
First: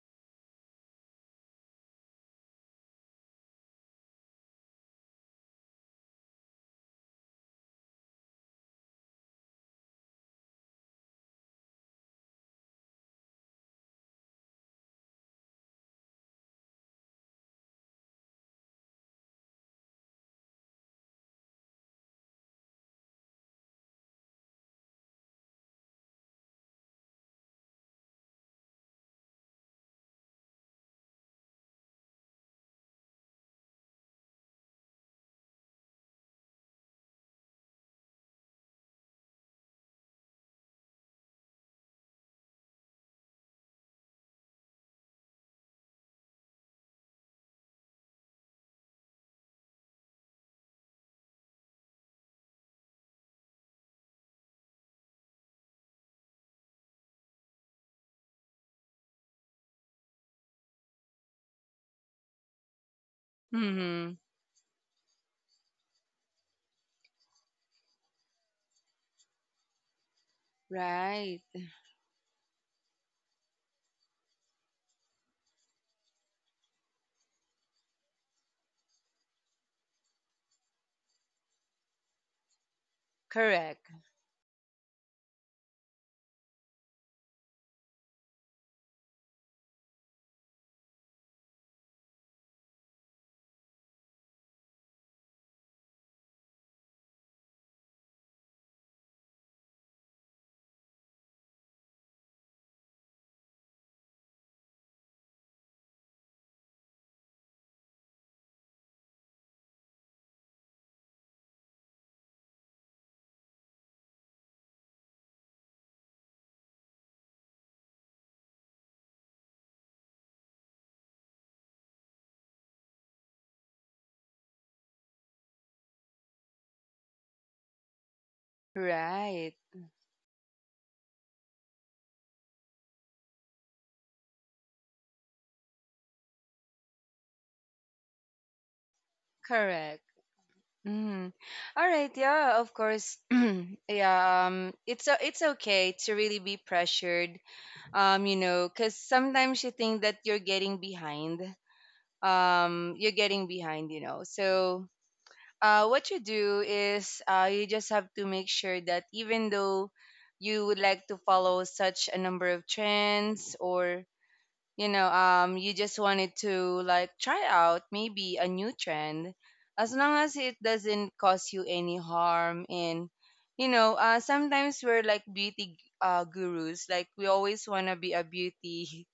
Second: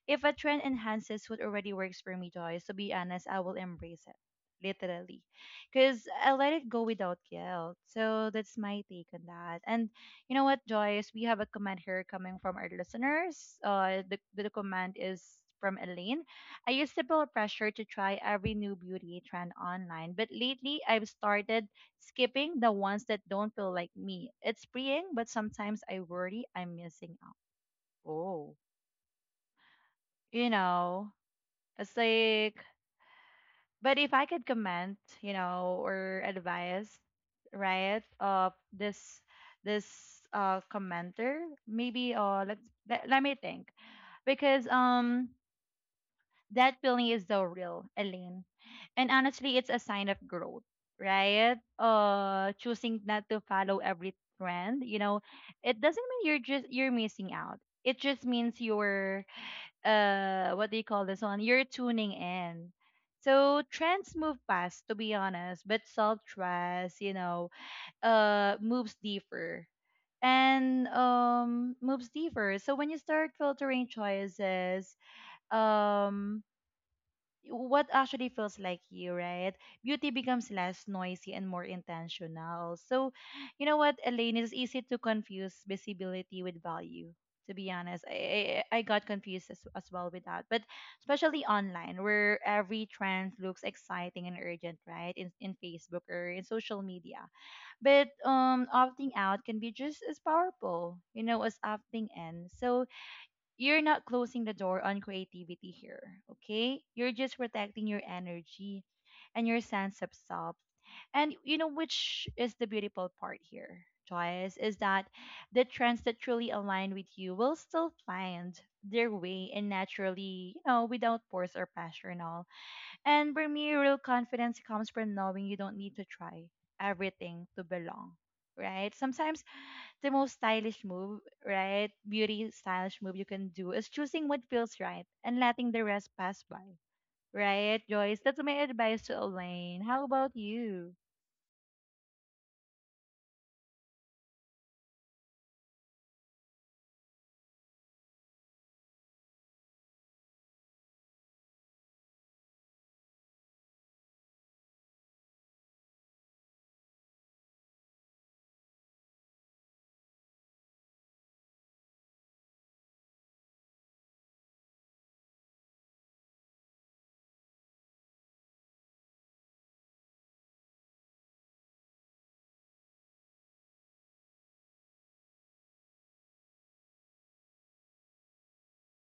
[SPEAKER 1] if a trend enhances what already works for me, Joyce, to be honest, I will embrace it literally because I let it go without guilt. So that's my take on that. And you know what, Joyce, we have a comment here coming from our listeners. The comment is from Elaine. I used to feel pressure to try every new beauty trend online, but lately I've started skipping the ones that don't feel like me. It's freeing, but sometimes I worry I'm missing out. Oh, you know, it's like, but if I could comment, you know, or advise, right, of this commenter, maybe, let's, let, let me think, because, that feeling is so real, Elaine. And honestly, it's a sign of growth, right? Choosing not to follow every trend, you know, it doesn't mean you're missing out. It just means you're what do you call this one, you're tuning in. So trends
[SPEAKER 2] Mm-hmm.
[SPEAKER 1] move fast, to be honest, but self-trust, you know, moves deeper, and
[SPEAKER 2] Right.
[SPEAKER 1] moves deeper. So when you start filtering choices, um what actually feels like you, right? Beauty becomes less noisy and more intentional. So, you know
[SPEAKER 2] Correct.
[SPEAKER 1] what, Elaine, it's easy to confuse visibility with value. To be honest, I got confused as well with that. But especially online, where every trend looks exciting and urgent, right? In Facebook or in social media. But opting out can be just as powerful, you know, as opting in. So, you're not closing the door on creativity here, okay? You're just protecting your energy and your sense of self. And you know which is the beautiful part here, Joyce, is that the trends that truly align with you will still find their way and naturally, you know, without force or pressure and all. And for me, real confidence comes from knowing you don't need to try everything to belong. Right? Sometimes
[SPEAKER 2] Right.
[SPEAKER 1] the most stylish move, right? Beauty stylish move you can do is choosing what feels right and letting the rest pass by. Right, Joyce? That's my advice to Elaine.
[SPEAKER 2] Correct.
[SPEAKER 1] How about you?
[SPEAKER 2] Mm-hmm. All right. Yeah. Of course. (clears throat) Yeah. It's it's okay to really be pressured. You know, because sometimes you think that you're getting behind. You're getting behind, you know. So. What you do is, you just have to make sure that even though you would like to follow such a number of trends, or you just wanted to like try out maybe a new trend, as long as it doesn't cause you any harm. And, you know, sometimes we're like beauty gurus, like we always want to be a beauty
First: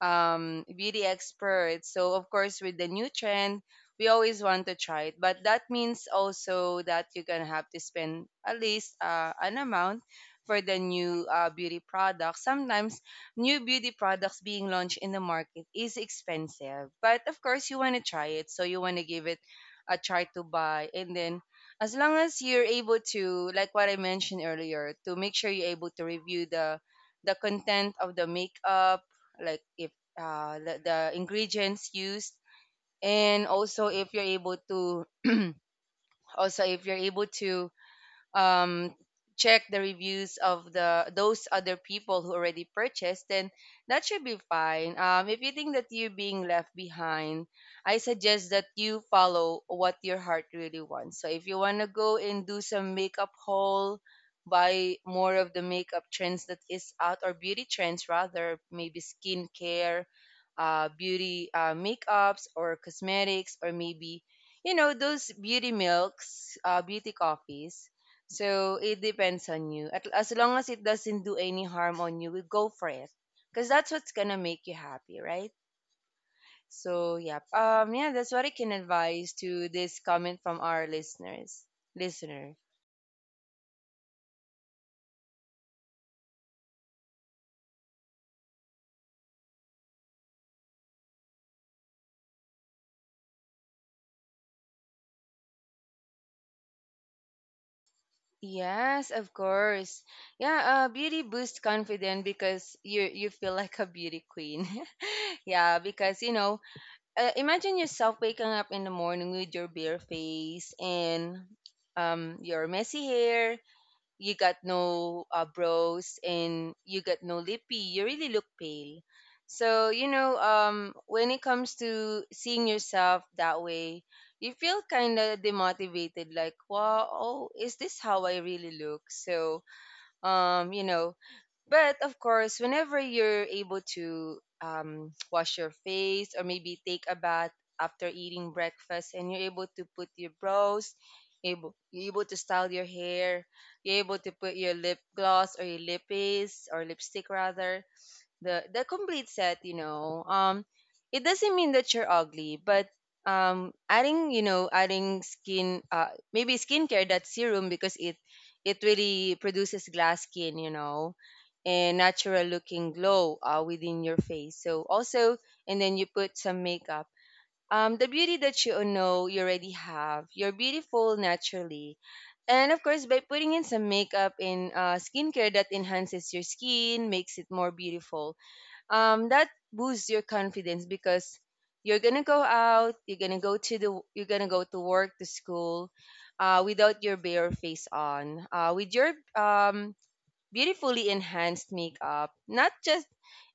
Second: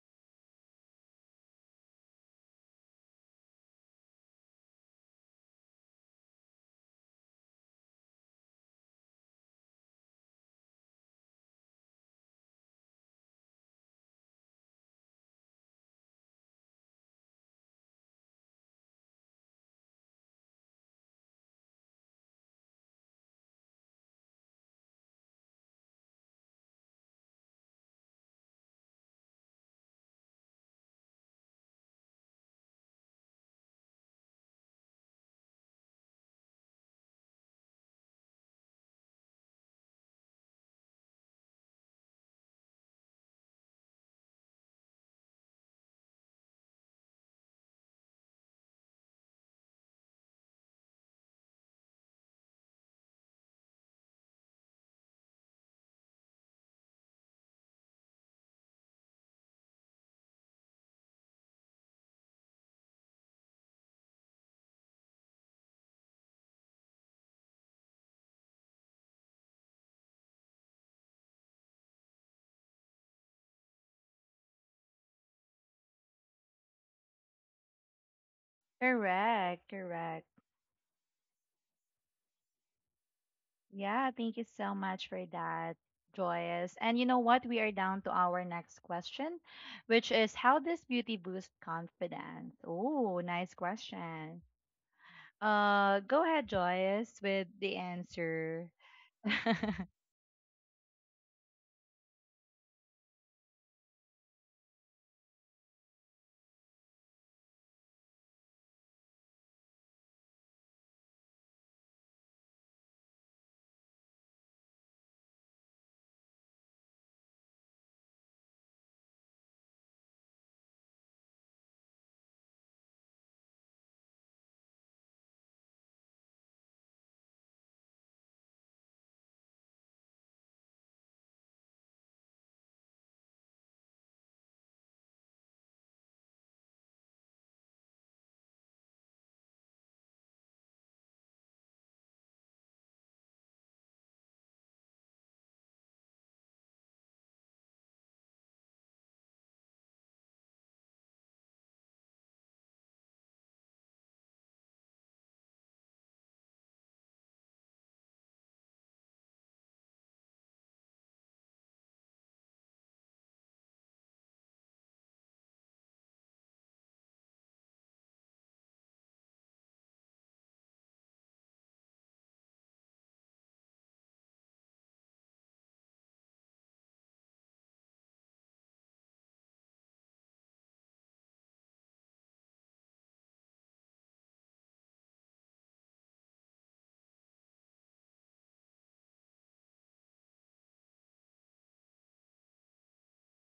[SPEAKER 2] um, beauty experts. So, of course, with the new trend, we always want to try it. But that means also that you're going to have to spend at least an amount for the new beauty products. Sometimes, new beauty products being launched in the market is expensive. But of course, you want to try it. So you want to give it a try to buy. And then, as long as you're able to, like what I mentioned earlier, to make sure you're able to review the content of the makeup, like if the ingredients used, and also if you're able to also if you're able to um, check the reviews of the those other people who already purchased, then that should be fine. If you think that you're being left behind, I suggest that you follow what your heart really wants. So if you want to go and do some makeup haul, buy more of the makeup trends that is out, or beauty trends rather, maybe skincare, beauty makeups or cosmetics, or maybe you know those beauty milks, beauty coffees, so it depends on you. As long as it doesn't do any harm on you, we go for it. Because that's what's gonna make you happy, right? So yeah. Yeah, that's what I can advise
[SPEAKER 1] Correct,
[SPEAKER 2] to this
[SPEAKER 1] correct.
[SPEAKER 2] comment from our listeners. Listener.
[SPEAKER 1] Yeah, thank you so much for that, Joyce. And you know what? We are down to our next question, which is how does beauty boost confidence? Oh, nice question. Go ahead, Joyce, with the answer. (laughs)
[SPEAKER 2] Yes, of course. Yeah, beauty boosts confidence because you feel like a beauty queen. (laughs) Yeah, because you know, imagine yourself waking up in the morning with your bare face, and your messy hair, you got no brows and you got no lippy, you really look pale. So, you know, when it comes to seeing yourself that way, you feel kind of demotivated, like wow, oh, is this how I really look. So you know, but of course, whenever you're able to, (tsk) wash your face or maybe take a bath after eating breakfast, and you're able to put your brows, you're able to style your hair, you're able to put your lip gloss or your lippies or lipstick rather, the complete set, it doesn't mean that you're ugly, but adding, you know, adding skin maybe skincare that's serum, because it really produces glass skin, you know, and natural looking glow within your face. So also, and then you put some makeup, the beauty that you know you already have, you're beautiful naturally, and of course, by putting in some makeup and skincare that enhances your skin, makes it more beautiful, that boosts your confidence because you're gonna go out, you're gonna go to the, you're gonna go to work, to school, without your bare face on, with your um, beautifully enhanced makeup. Not just,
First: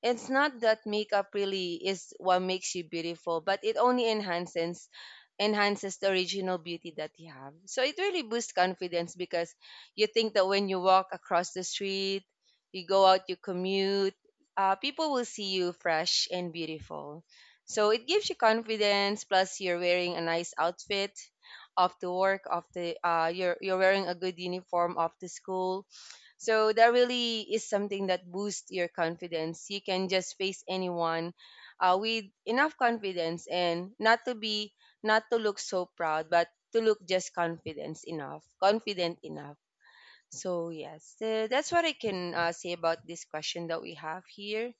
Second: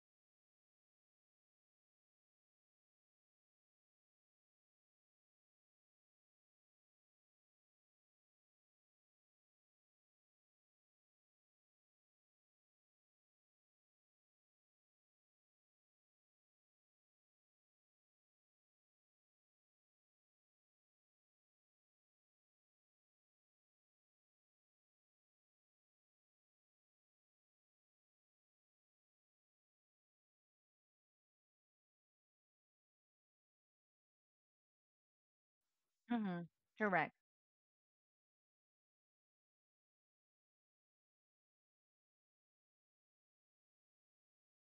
[SPEAKER 2] it's not that makeup really is what makes you beautiful, but it only enhances the original beauty that you have. So it really boosts confidence, because you think that when you walk across the street, you go out, you commute, people will see you fresh and beautiful. So it gives you confidence. Plus, you're wearing a nice outfit off to work, off the you're wearing a good uniform off to school. So that really is something that boosts your confidence. You can just face anyone with enough confidence and not to look so proud, but
[SPEAKER 1] Mhm.
[SPEAKER 2] to look
[SPEAKER 1] Correct.
[SPEAKER 2] just confident enough. So yes, that's what I can say about this question that we have here.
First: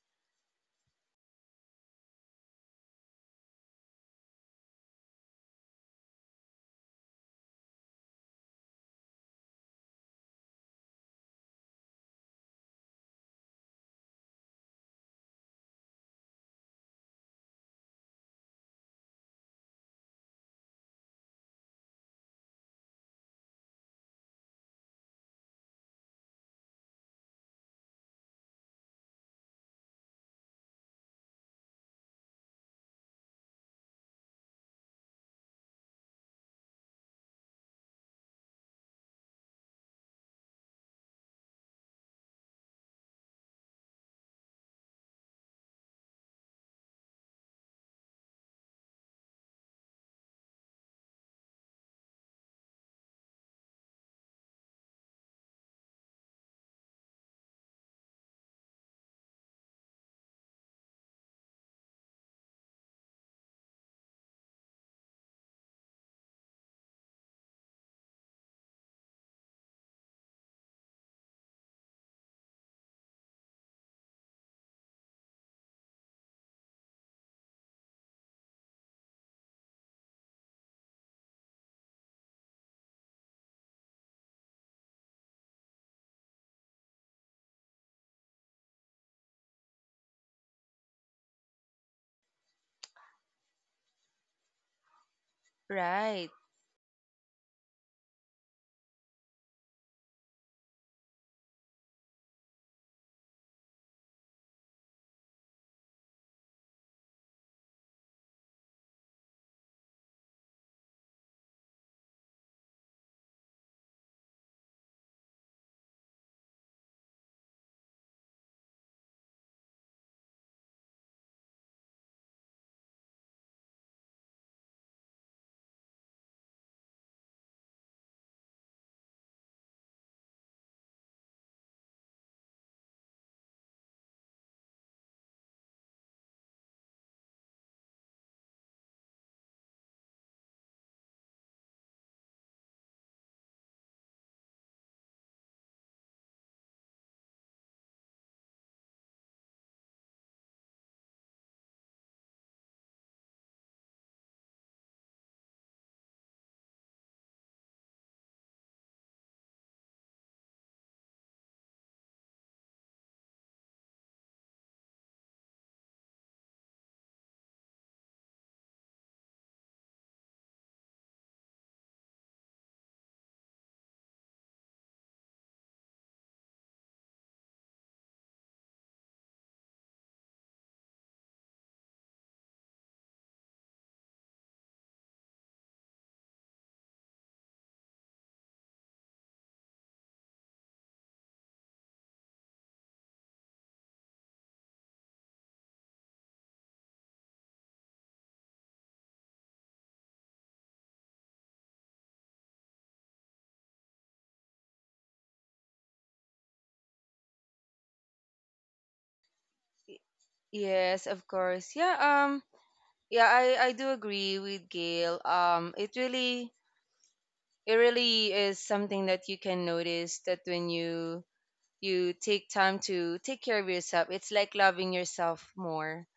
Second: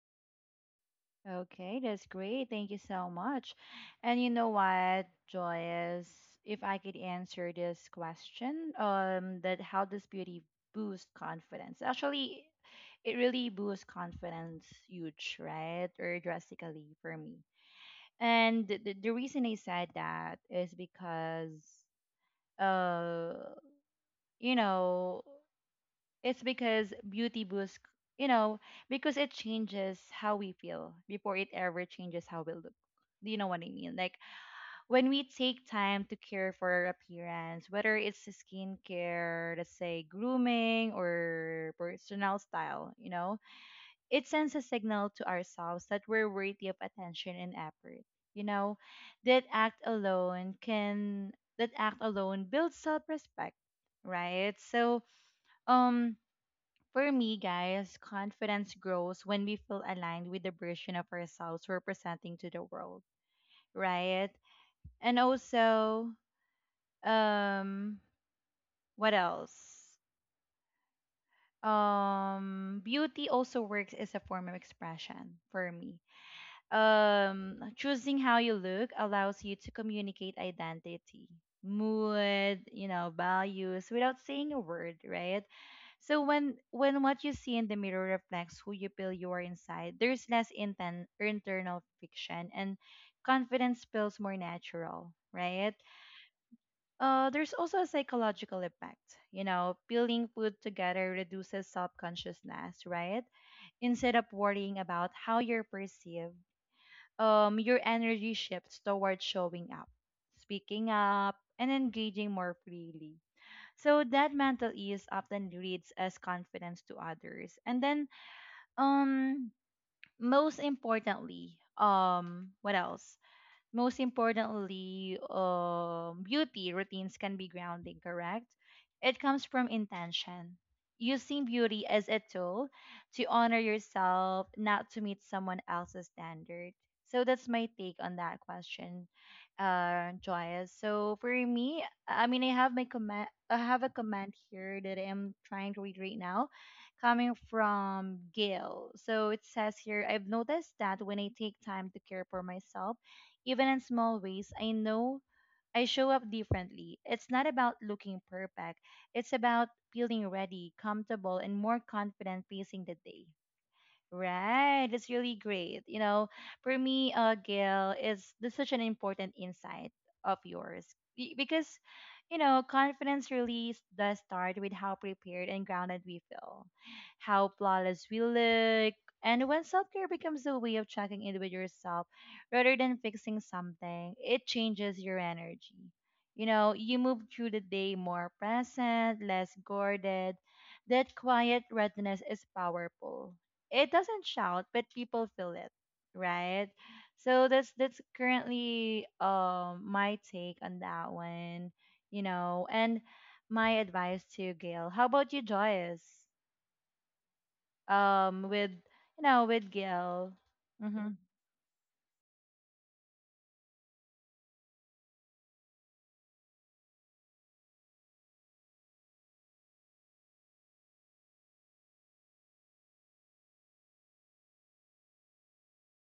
[SPEAKER 1] Okay, that's great. Thank you so much. And you know what, Joyce, if I could answer this question, that how does beauty boost confidence? Actually, it really boosts confidence huge, right? Or drastically for me. And the reason I said that is because, uh, you know, it's because beauty boosts, you know, because it changes how we feel before it ever changes how we look. Do you know what I mean? Like when we take time to care for our appearance, whether it's the skincare, let's say grooming or personal style, you know, it sends a signal to ourselves that we're worthy of attention and effort. You know, that act alone can that act alone builds self-respect, right? So, um for me, guys, confidence grows when we feel aligned with the version of ourselves we're presenting to the world, right? And also, um, what else? Beauty also works as a form of expression for me. Choosing how you look allows you to communicate identity, mood, you know, values without saying a word, right? So when what you see in the mirror reflects who you feel you are inside, there's less internal friction, and confidence feels more natural, right?
[SPEAKER 2] Right.
[SPEAKER 1] There's also a psychological effect, you know. Peeling food together reduces self-consciousness, right? Instead of worrying about how you're perceived, your energy shifts towards showing up, speaking up, and engaging more freely. So that mental ease often reads as confidence to others. And then, um, most importantly, what else? Most importantly, beauty routines can be grounding, correct? It comes from intention. Using beauty as a tool to honor yourself, not to meet someone else's standard. So that's my take on that question, Joyous. So for me, I mean, I have my comment. I have a comment here that I am trying to read right now coming from Gail. So it says here, I've noticed that when I take time to care for myself, even in small ways, I know I show up differently. It's not about looking perfect, it's about feeling ready, comfortable, and more confident facing the day. Right, that's really great. You know, for me, Gail, is this such an important insight of yours. Because, you know, confidence really does start with how prepared and grounded we feel, how flawless we look, and when self-care becomes a way of checking in with yourself rather than fixing something, it changes your energy. You know, you move through the day more present, less guarded. That quiet readiness is powerful. It doesn't shout, but people feel it, right? So that's currently my take on that one, you know, and my advice to you, Gail. How about you, Joyce? With you know, with
[SPEAKER 2] Y-
[SPEAKER 1] Gail.
[SPEAKER 2] Yes,
[SPEAKER 1] Mhm.
[SPEAKER 2] of course. Yeah. Yeah, I do agree with Gail. It really is something that you can notice that when you take time to take care of yourself, it's like loving yourself more.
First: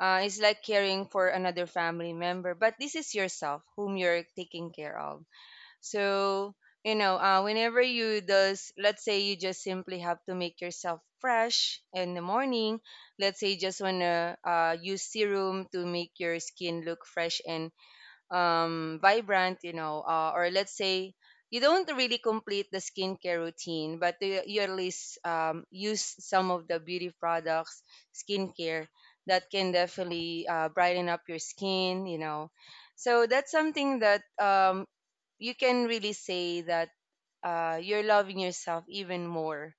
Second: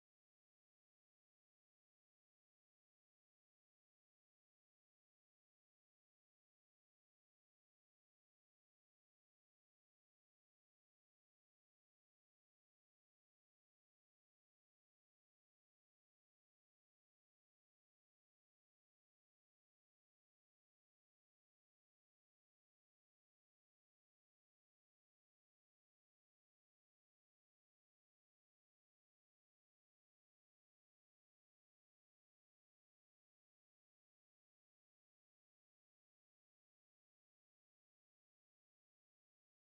[SPEAKER 2] It's like caring for another family member, but this is yourself whom you're taking care of. So, you know, whenever you does, let's say you just simply have to make yourself fresh in the morning. Let's say you just wanna use serum to make your skin look fresh and vibrant, you know, or let's say you don't really complete the skincare routine, but you at least use some of the beauty products, skincare that can definitely brighten up your skin, you know. So that's something that you can really say that you're loving yourself even more,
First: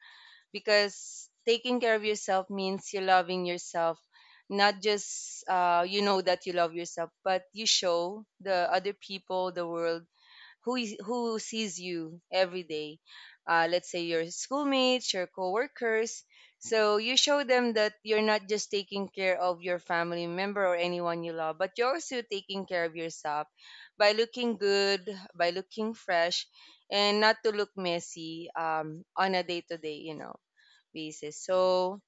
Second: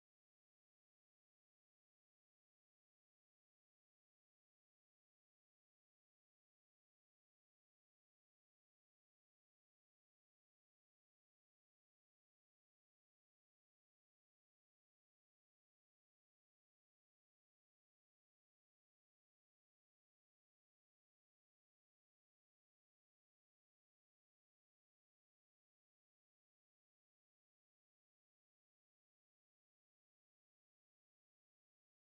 [SPEAKER 2] because taking care of yourself means you loving yourself, not just you know that you love yourself, but you show the other people, the world, who sees you every day, let's say your schoolmates, your coworkers. So you show them that you're not just taking care of your family member or anyone you love, but you're also taking care of yourself, by looking good, by looking fresh, and not to look messy on a day to day, you know, basis. So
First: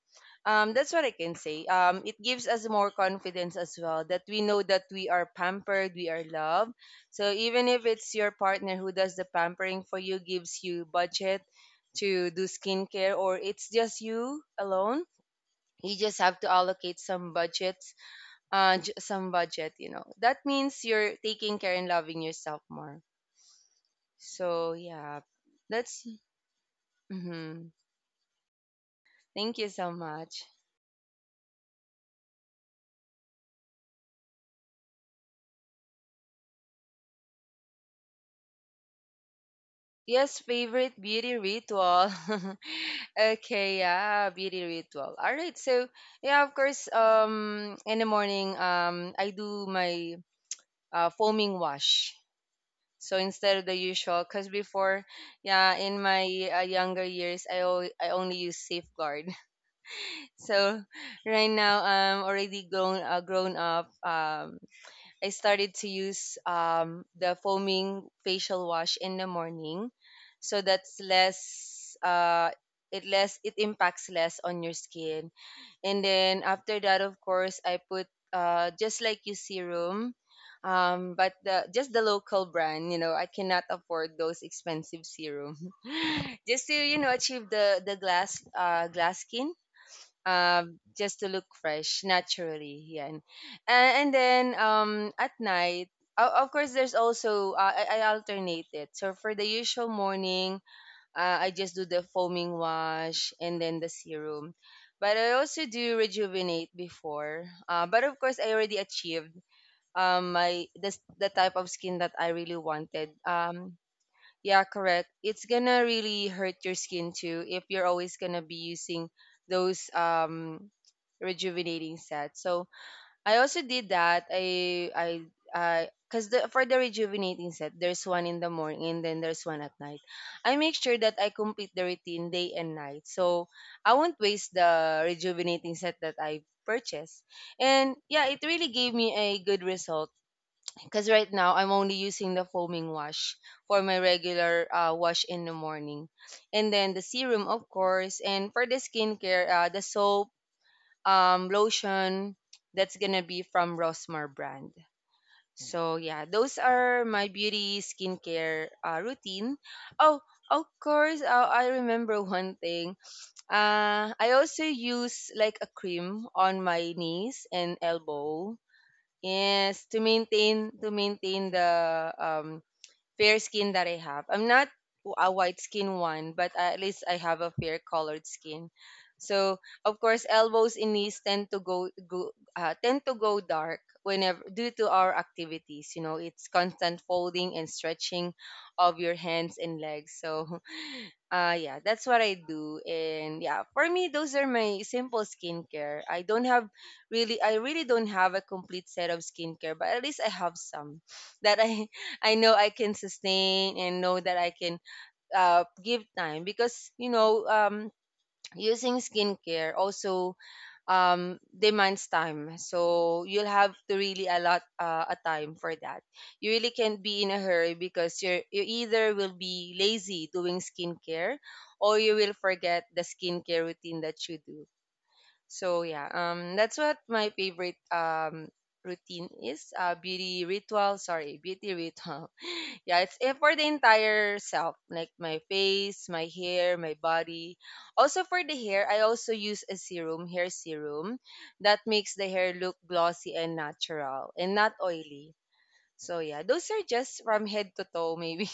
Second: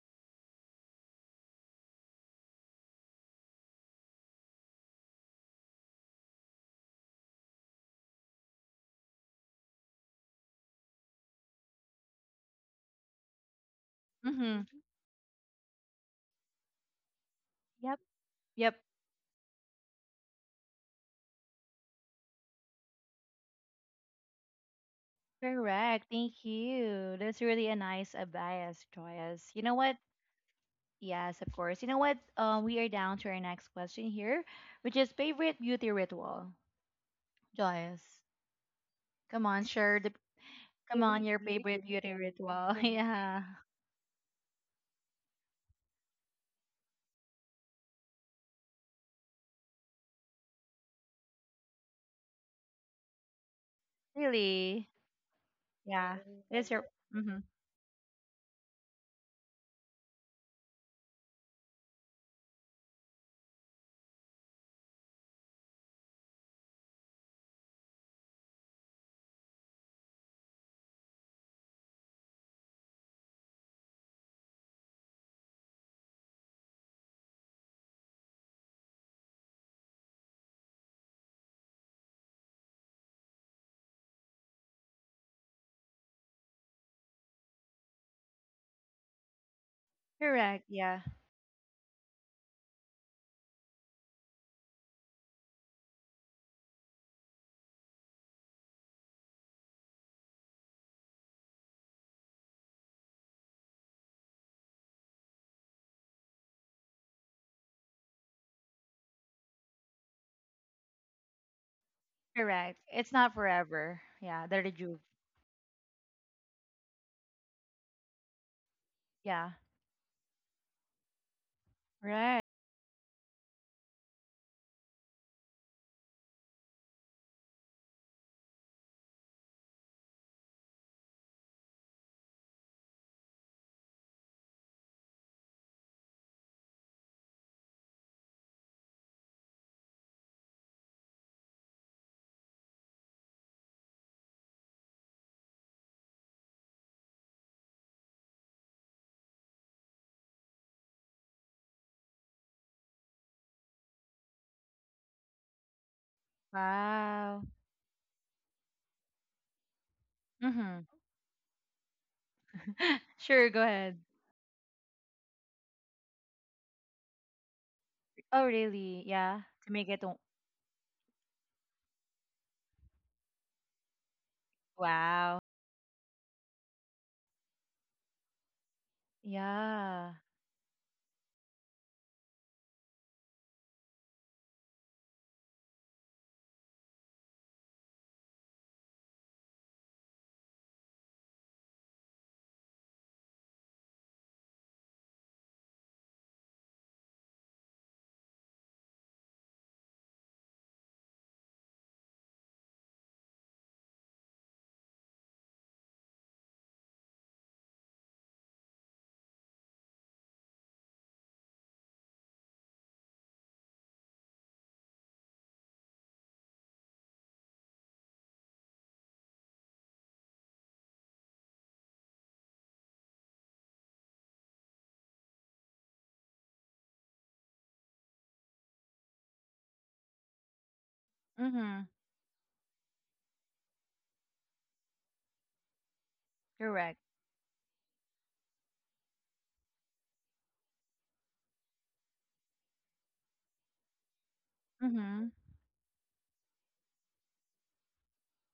[SPEAKER 2] that's what I can say. It gives us more confidence as well that we know that we are pampered, we are loved. So even if it's your partner who does the pampering for you, gives you budget to do skincare, or it's just you
[SPEAKER 1] Mhm.
[SPEAKER 2] alone. You just have to allocate some budgets,
[SPEAKER 1] Yep. Yep.
[SPEAKER 2] some budget, you know. That means you're taking care and loving yourself more. So, yeah, that's.
[SPEAKER 1] Correct. Thank you. That's really
[SPEAKER 2] Mhm.
[SPEAKER 1] a nice advice, Joyce.
[SPEAKER 2] Thank
[SPEAKER 1] You
[SPEAKER 2] you
[SPEAKER 1] know
[SPEAKER 2] so
[SPEAKER 1] what?
[SPEAKER 2] much.
[SPEAKER 1] Yes, of course. You know what? We are down to our next question here, which is favorite beauty ritual, Joyce. Come on, share the
[SPEAKER 2] Yes, favorite
[SPEAKER 1] come on
[SPEAKER 2] beauty
[SPEAKER 1] your favorite
[SPEAKER 2] ritual.
[SPEAKER 1] beauty
[SPEAKER 2] (laughs)
[SPEAKER 1] ritual. (laughs) Yeah.
[SPEAKER 2] Okay, yeah, beauty ritual. All right, so yeah, of course, in the morning, I do my foaming wash. So instead of the usual, because
[SPEAKER 1] Really.
[SPEAKER 2] before, yeah, in
[SPEAKER 1] Yeah.
[SPEAKER 2] my
[SPEAKER 1] It's your
[SPEAKER 2] younger
[SPEAKER 1] hmm
[SPEAKER 2] years, I only use Safeguard. (laughs) So right now, I'm already grown up. I started to use the foaming facial wash in the morning, so that's less. Uh, it impacts less on your skin. And then after that, of course, I put just like you serum, just the local brand. You know, I cannot afford those expensive serum. (laughs) Just to you know achieve the glass skin,
[SPEAKER 1] correct, yeah.
[SPEAKER 2] just to look fresh naturally. Yan. And then at night, of course, there's also I alternate it. So for the usual morning, I just do the foaming wash and then the serum. But I also do rejuvenate before. But of course, I already achieved the type of skin that I really
[SPEAKER 1] Correct.
[SPEAKER 2] wanted.
[SPEAKER 1] It's not forever. Yeah, they're
[SPEAKER 2] Yeah,
[SPEAKER 1] the juve.
[SPEAKER 2] correct. It's gonna really hurt your skin too if you're always gonna be using
[SPEAKER 1] Yeah.
[SPEAKER 2] those rejuvenating set.
[SPEAKER 1] Right.
[SPEAKER 2] So I also did that. I because for the rejuvenating set, there's one in the morning and then there's one at night. I make sure that I complete the routine day and night, so I won't waste the rejuvenating set that I purchased. And yeah, it really gave me a good result because right now I'm only using the foaming wash for my regular wash in the morning, and then the serum, of course, and for the skincare, the soap, lotion. That's gonna be from Rosmar brand. So yeah, those are my
[SPEAKER 1] Wow.
[SPEAKER 2] beauty skincare routine. Oh, of
[SPEAKER 1] Mm-hmm.
[SPEAKER 2] course, I remember (laughs) one thing.
[SPEAKER 1] (laughs) Sure, go ahead.
[SPEAKER 2] I also use like a cream on my knees and
[SPEAKER 1] Oh
[SPEAKER 2] elbow.
[SPEAKER 1] really? Yeah. To make
[SPEAKER 2] Yes,
[SPEAKER 1] it
[SPEAKER 2] to
[SPEAKER 1] o-
[SPEAKER 2] maintain the um fair skin that I have. I'm not a
[SPEAKER 1] wow.
[SPEAKER 2] white skin one, but at least I have a fair colored skin. So of
[SPEAKER 1] Yeah.
[SPEAKER 2] course, elbows and knees tend to go dark whenever due to our activities. You know, it's constant folding and stretching of your hands and legs. So yeah, that's what I do. And yeah, for me, those are my simple skincare. I don't have really, I really don't have a complete set of skincare, but at least I have some that (laughs) I know I can sustain and know that I can give time because, you know, using skincare also demands time. So you'll have to really allot a time for that. You really can't be in a hurry because you either will be lazy doing skincare, or you will forget the skincare routine that you do. So yeah, that's what my favorite routine is. Beauty ritual. Sorry, beauty
[SPEAKER 1] Mm-hmm.
[SPEAKER 2] ritual. (laughs) Yeah, it for the entire self, like my face, my hair, my
[SPEAKER 1] Correct.
[SPEAKER 2] body. Also for the hair, I also use a serum, hair serum, that makes the hair look glossy and natural and not
[SPEAKER 1] Mm-hmm.
[SPEAKER 2] oily. So yeah, those are just from head to toe, maybe.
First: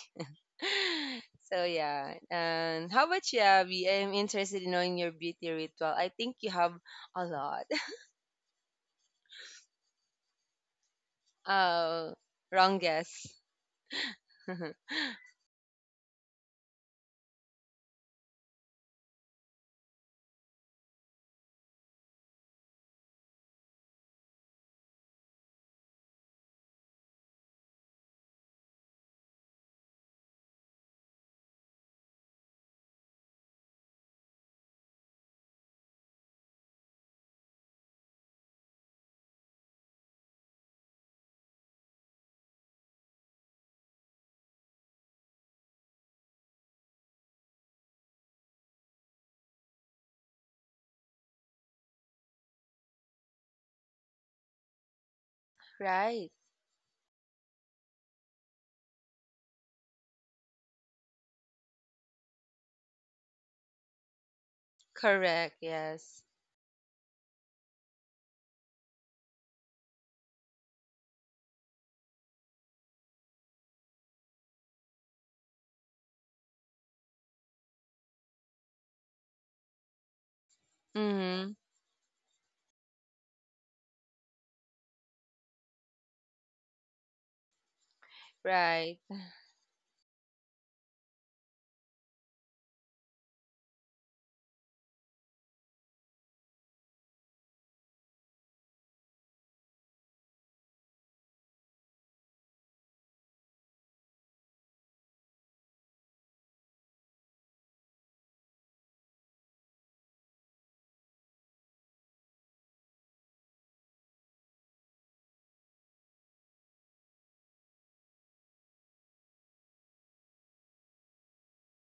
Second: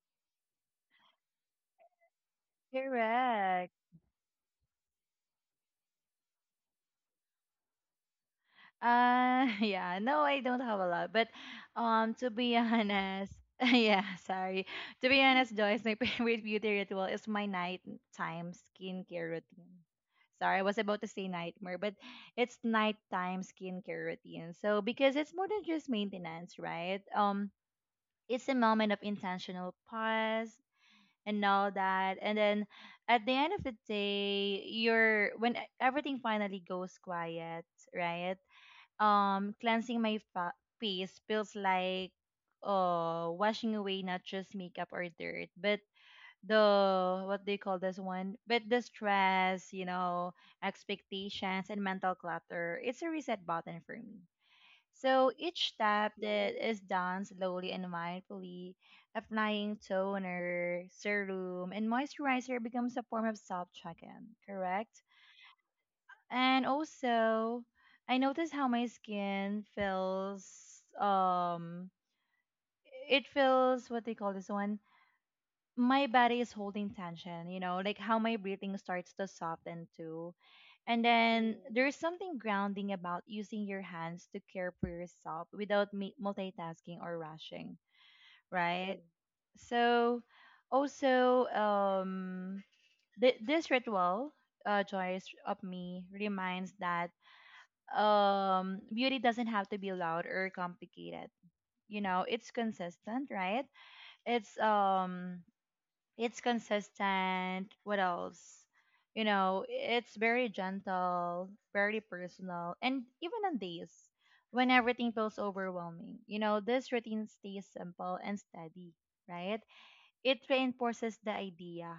[SPEAKER 2] (laughs) So yeah. And how about you,
[SPEAKER 1] Correct.
[SPEAKER 2] Abby? I'm interested in knowing your beauty ritual. I think you have a lot. (laughs)
[SPEAKER 1] (laughs) Yeah, no, I don't have a lot, but
[SPEAKER 2] Oh,
[SPEAKER 1] to be
[SPEAKER 2] wrong guess.
[SPEAKER 1] honest, (laughs) yeah, sorry.
[SPEAKER 2] (laughs)
[SPEAKER 1] To be honest, Joyce, my (laughs) favorite beauty ritual is my nighttime skincare routine. Sorry, I was about to say nightmare, but it's nighttime skincare routine. So because it's more than just maintenance, right? It's a moment of intentional pause and all that, and then at the end of the day, you're when everything finally goes quiet, right? Cleansing my face feels like washing away not just makeup or dirt but the what do you call this one, but the stress, you know, expectations and mental clutter. It's a reset button for me. So each step
[SPEAKER 2] Right.
[SPEAKER 1] that is done slowly and mindfully, applying toner, serum and moisturizer becomes a form of self check-in, correct.
[SPEAKER 2] Correct. Yes.
[SPEAKER 1] And also, I notice how my skin feels, um it feels what they call this one. My body is holding tension, you know, like how my breathing starts to soften too. And
[SPEAKER 2] Mm-hmm.
[SPEAKER 1] then there's something grounding about using your hands to care for yourself without multitasking or rushing,
[SPEAKER 2] Right.
[SPEAKER 1] right? Mm. So also, this ritual, joys of me, reminds that beauty doesn't have to be loud or complicated. You know, it's consistent, right? It's it's consistent, what else? You know, it's very gentle, very personal, and even on days when everything feels overwhelming, you know, this routine stays simple and steady, right? It reinforces the idea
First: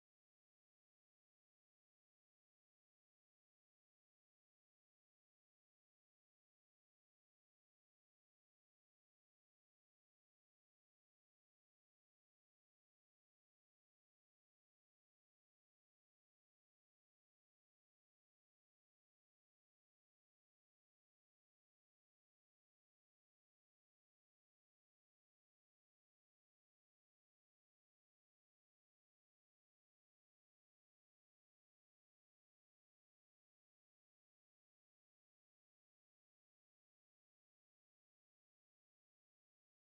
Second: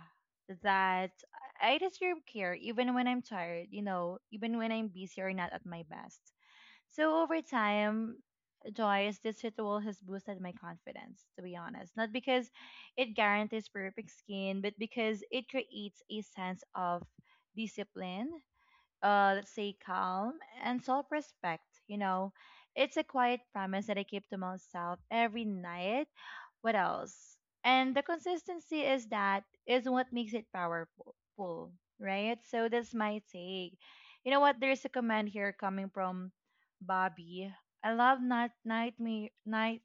[SPEAKER 1] that I deserve care even when I'm tired, you know, even when I'm busy or not at my best. So over time, Joyce, this ritual has boosted my confidence, to be honest. Not because it guarantees perfect skin, but because it creates a sense of discipline, let's say calm, and self respect. You know, it's a quiet promise that I keep to myself every night. What else? And the consistency is that is what makes it powerful, right? So that's my take. You know what? There's a comment here coming from Bobby. I love nighttime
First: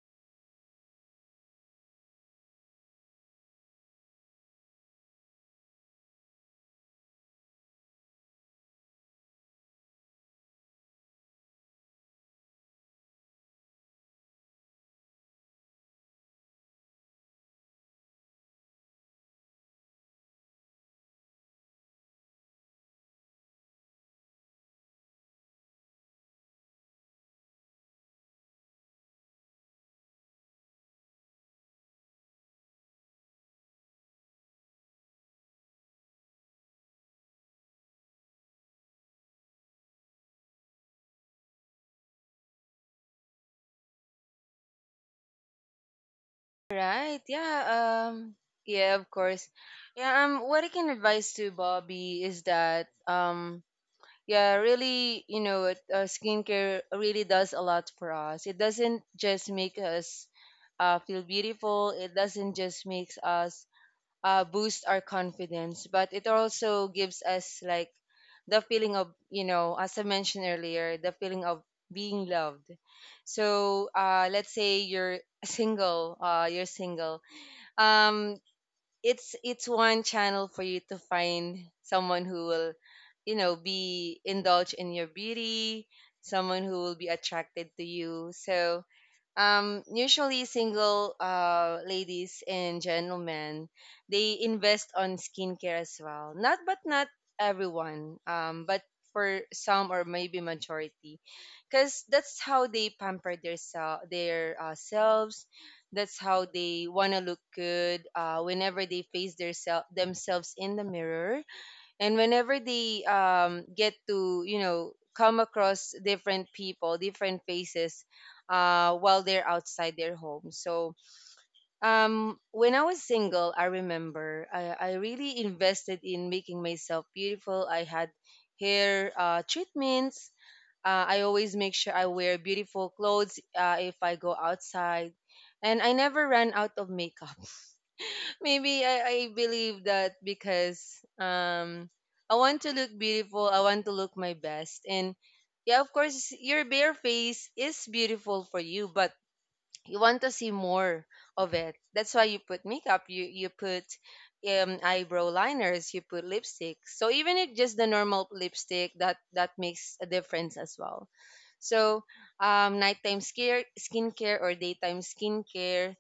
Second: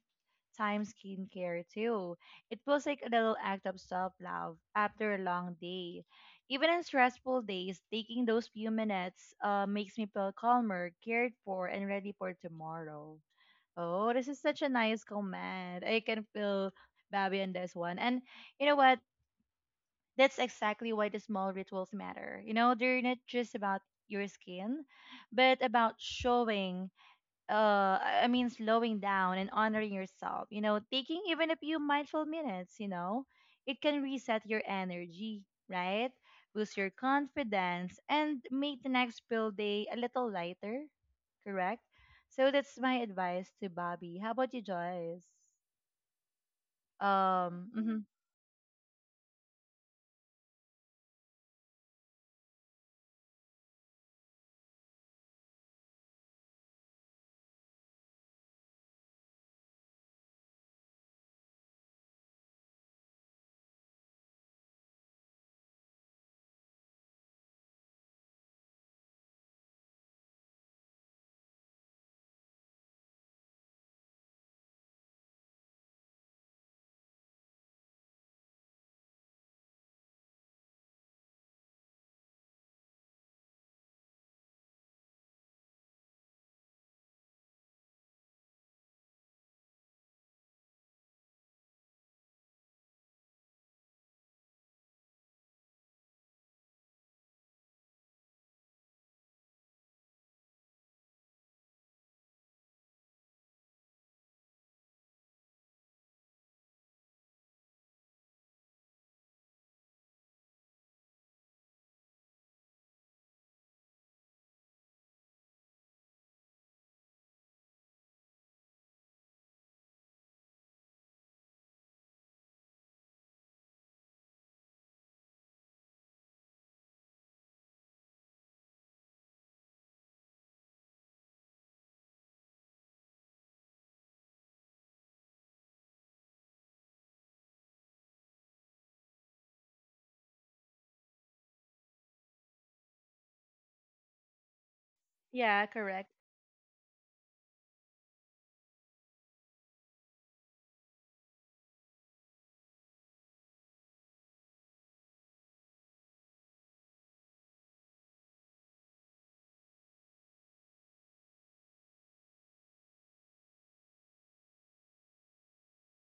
[SPEAKER 1] skincare too. It feels like a little act of self love after a long day. Even in stressful days, taking those few minutes makes me feel calmer, cared for, and ready for tomorrow. Oh, this is such a nice comment. I can feel Babi on this one. And you know what? That's exactly why the small rituals matter. You know, they're not just about your skin, but about showing, I mean, slowing down and honoring yourself, you know, taking even a few mindful minutes, you know, it can reset your energy, right? Boost your confidence and make the next build day a little lighter, correct. So that's my advice to Bobby. How about you, Joyce?
[SPEAKER 2] Right. Yeah.
[SPEAKER 1] Mhm.
[SPEAKER 2] Um. Yeah. Of course. Yeah. What I can advise to Bobby is that yeah, really, you know, skincare really does a lot for us. It doesn't just make us feel beautiful, it doesn't just makes us boost our confidence, but it also gives us like the feeling of, you know, as I mentioned earlier, the feeling of being loved. So let's say you're single, um, it's one channel for you to find someone who will, you know, be indulge in your beauty, someone who will be attracted to you. So usually single ladies and gentlemen, they invest on skincare as well, not but not everyone, but for some or maybe majority, because that's how they pamper their selves. That's how they want to look good whenever they face themselves in the mirror, and whenever they get to, you know, come across different people, different faces, while they're outside their home. So when I was single, I remember I really invested in making myself beautiful. I had hair treatments, I always make sure I wear beautiful clothes if I go outside, and I never ran out of makeup. Maybe I believe that because um I want to look beautiful, I want to look my best. And
[SPEAKER 1] Yeah,
[SPEAKER 2] yeah, of
[SPEAKER 1] correct.
[SPEAKER 2] course your bare face is beautiful for you, but you want to see more of it. That's why you put makeup, you put eyebrow liners, you put lipstick. So even if just the normal lipstick, that makes a difference as well. So nighttime skincare or daytime skincare,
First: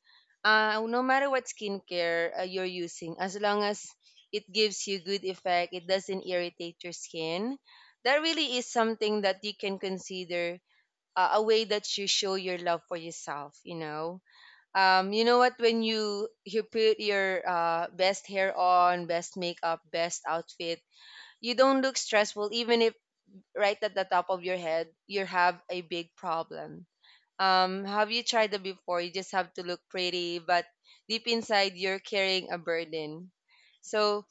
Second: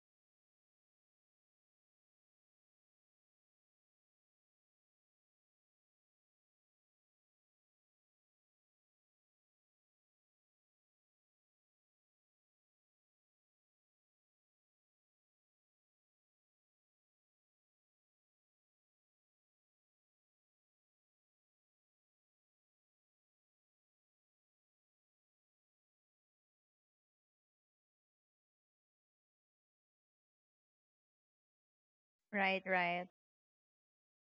[SPEAKER 2] no matter what skincare you're using, as long as it gives you good effect, it doesn't irritate your skin. That really is something that you can consider a way that you show your love for yourself, you know. Um, you know what, when you put your best hair on, best makeup, best outfit, you don't look stressful even if right at the top of your head you have a big problem. Um, have you tried that before? You just have to look pretty, but deep inside you're carrying a
[SPEAKER 1] Right, right.
[SPEAKER 2] burden. So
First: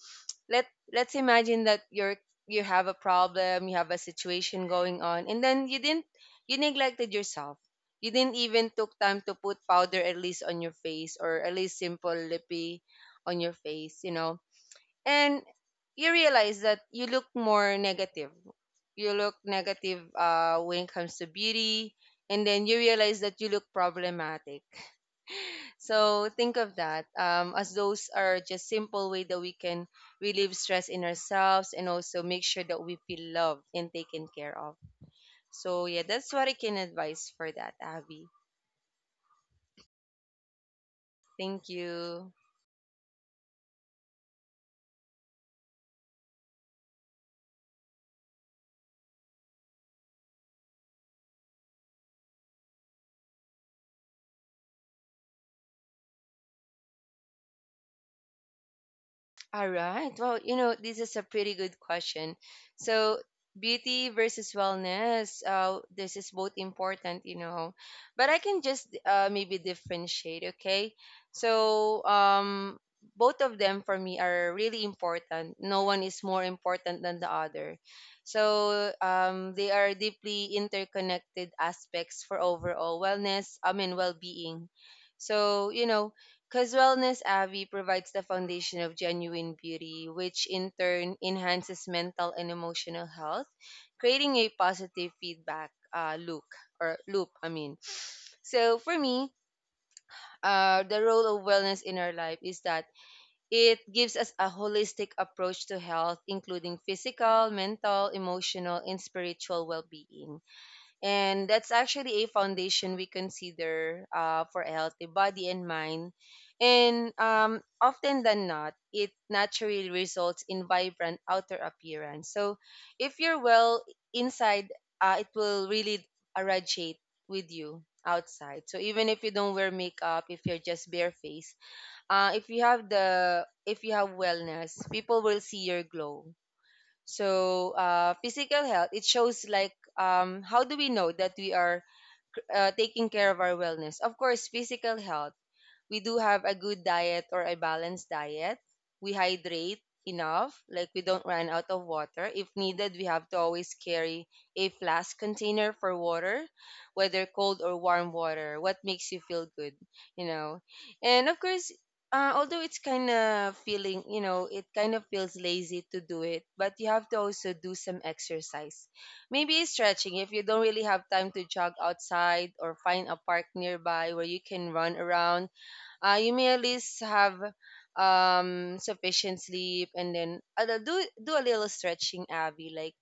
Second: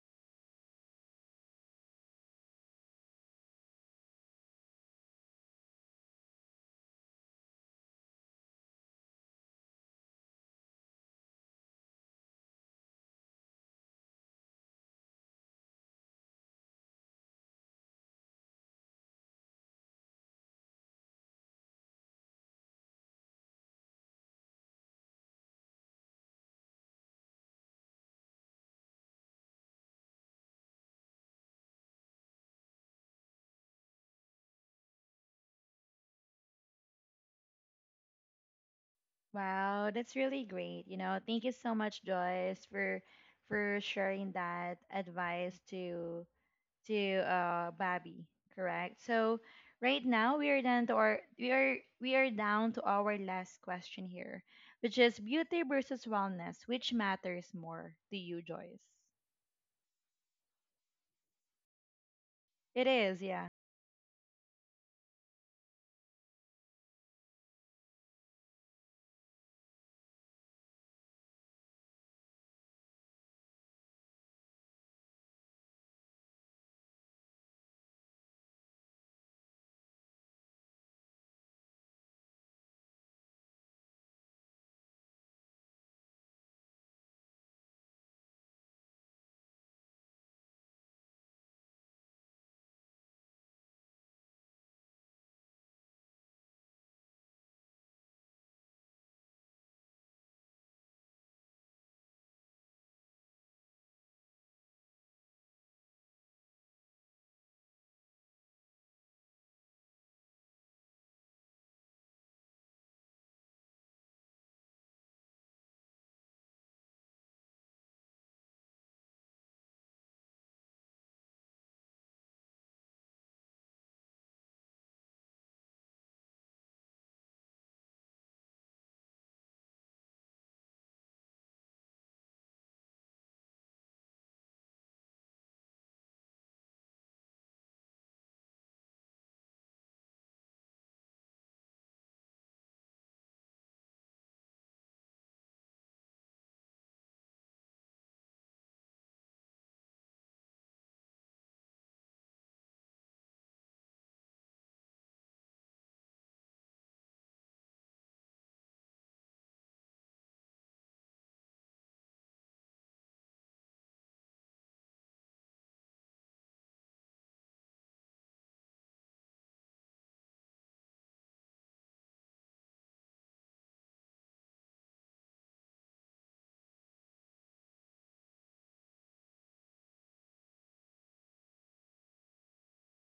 [SPEAKER 2] let let's imagine that you're you have a problem, you have a situation going on, and then you neglected yourself. You didn't even took time to put powder at least on your face, or at least simple lippy on your face, you know. And you realize that you look more negative. You look negative when it comes to beauty, and then you realize that you look problematic. So think of that as those are just simple way that we can relieve stress in ourselves and also make sure that we feel loved and taken care of. So yeah, that's what I can advise for that, Abby.
[SPEAKER 1] Wow, that's really great. You know, thank you
[SPEAKER 2] Thank
[SPEAKER 1] so much,
[SPEAKER 2] you.
[SPEAKER 1] Joyce, for sharing that advice to Bobby, correct? So right now we are down to our we are down to our last question here, which is beauty versus wellness, which matters more to you, Joyce?
[SPEAKER 2] All right. Well, you know, this is a pretty good question.
[SPEAKER 1] It
[SPEAKER 2] So,
[SPEAKER 1] is, yeah. (laughs)
[SPEAKER 2] beauty versus wellness, this is both important, you know, but I can just maybe differentiate, okay? So, both of them for me are really important. No one is more important than the other. So, they are deeply interconnected aspects for overall wellness, I mean, well being. So, you know, because Wellness Avi provides the foundation of genuine beauty, which in turn enhances mental and emotional health, creating a positive feedback loop or loop. I mean, so for me, the role of wellness in our life is that it gives us a holistic approach to health, including physical, mental, emotional, and spiritual well-being, and that's actually a foundation we consider for a healthy body and mind, and often than not it naturally results in vibrant outer appearance. So if you're well inside, it will really irradiate with you outside. So even if you don't wear makeup, if you're just barefaced, if you have wellness, people will see your glow. So physical health, it shows like, how do we know that we are taking care of our wellness? Of course, physical health, we do have a good diet or a balanced diet. We hydrate enough, like we don't run out of water. If needed, we have to always carry a flask container for water, whether cold or warm water. What makes you feel good, you know? And of course, although it kind of feels lazy to do it, but you have to also do some exercise. Maybe stretching, if you don't really have time to jog outside or find a park nearby where you can run around. Uh, you may at least have sufficient sleep, and then do a little stretching, abby, like,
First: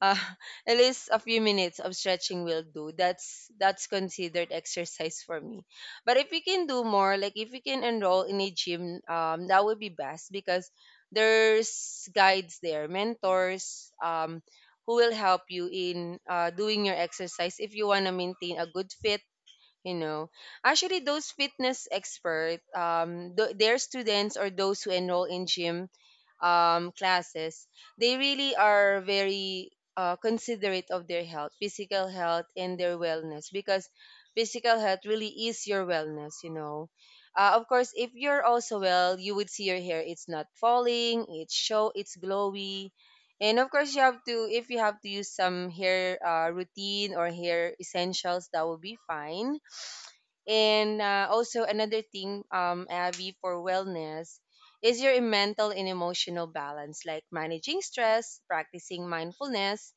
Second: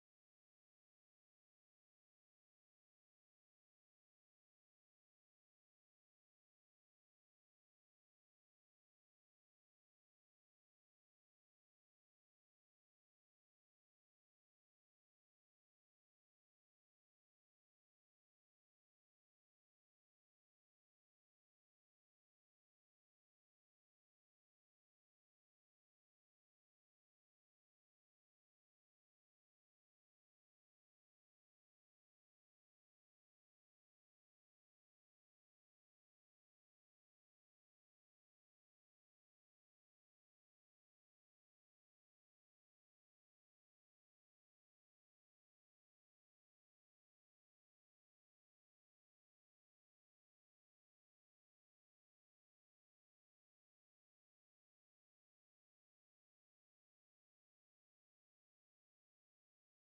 [SPEAKER 2] uh, (laughs) at least a few minutes of stretching will do. That's considered exercise for me, but if you can do more, like if you can enroll in a gym, that would be best because there's guides there, mentors, who will help you in doing your exercise if you want to maintain a good fit, you know. Actually, those fitness expert, their students or those who enroll in gym classes, they really are very considerate of their health, physical health, and their wellness, because physical health really is your wellness, you know. Uh, of course, if you're also well, you would see your hair, it's not falling, it's glowy. And of course, you have to, if you have to use some hair routine or hair essentials, that will be fine. And also another thing, Abby, for wellness is your mental and emotional balance, like managing stress, practicing mindfulness,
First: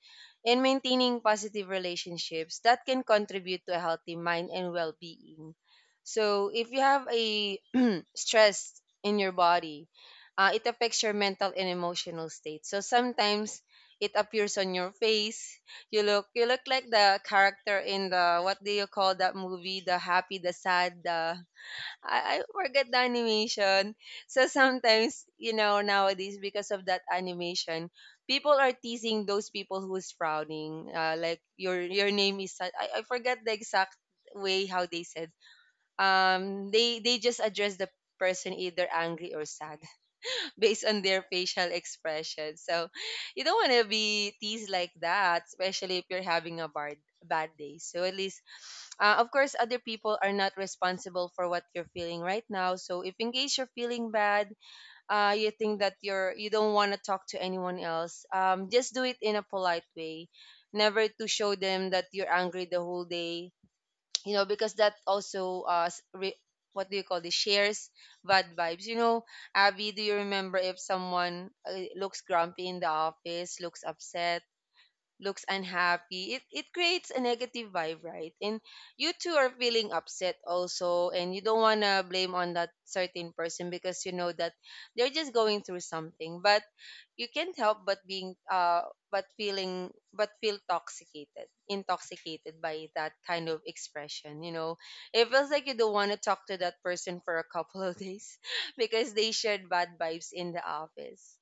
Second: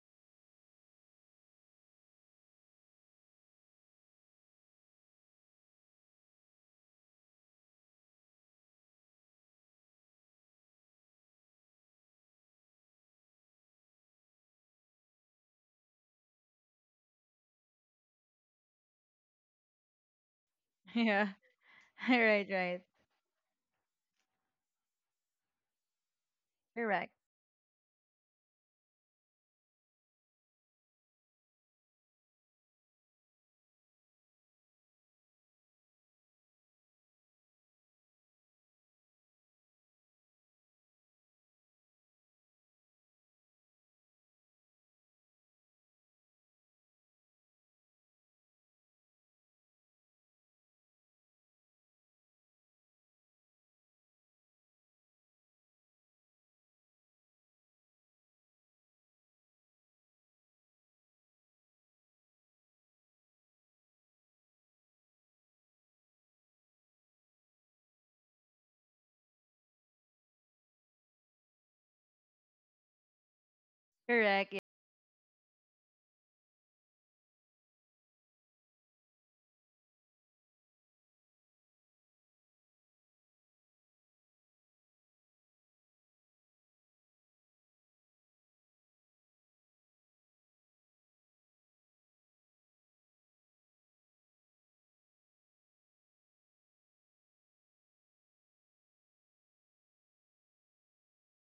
[SPEAKER 2] and maintaining positive relationships that can contribute to a healthy mind and well-being. So if you have a (clears throat) stress in your body, it affects your mental and emotional state. So sometimes it appears on your face, you look like the character in the, what do you call that movie? The happy, the sad,
[SPEAKER 1] Yeah.
[SPEAKER 2] the—
[SPEAKER 1] (laughs)
[SPEAKER 2] I
[SPEAKER 1] Right, right.
[SPEAKER 2] forget the animation. So sometimes, you know, nowadays because of that
[SPEAKER 1] Correct.
[SPEAKER 2] animation, people are teasing those people who's frowning. Like your name is sad. I forget the exact way how they said. They just address the person either angry or sad based on their facial expression. So you don't want to be teased like that, especially if you're having a bad day. So at least, of course, other people are not responsible for what you're feeling right now. So if in case you're feeling bad, you think that you don't want to talk to anyone else, just do it in a polite way. Never to show them that you're angry the whole day, you know, because that also what do you call this, shares bad vibes, you know. Abby, do you remember if someone looks grumpy in the office, looks upset,
[SPEAKER 1] Correct. Yeah.
[SPEAKER 2] looks unhappy, it creates a negative vibe, right? And you two are feeling upset also, and you don't want to blame on that certain person because you know that they're just going through something. But you can't help but feel intoxicated by that kind of expression. You know, it feels like you don't want to talk to that person for a couple of days (laughs) because they shared bad vibes in the office.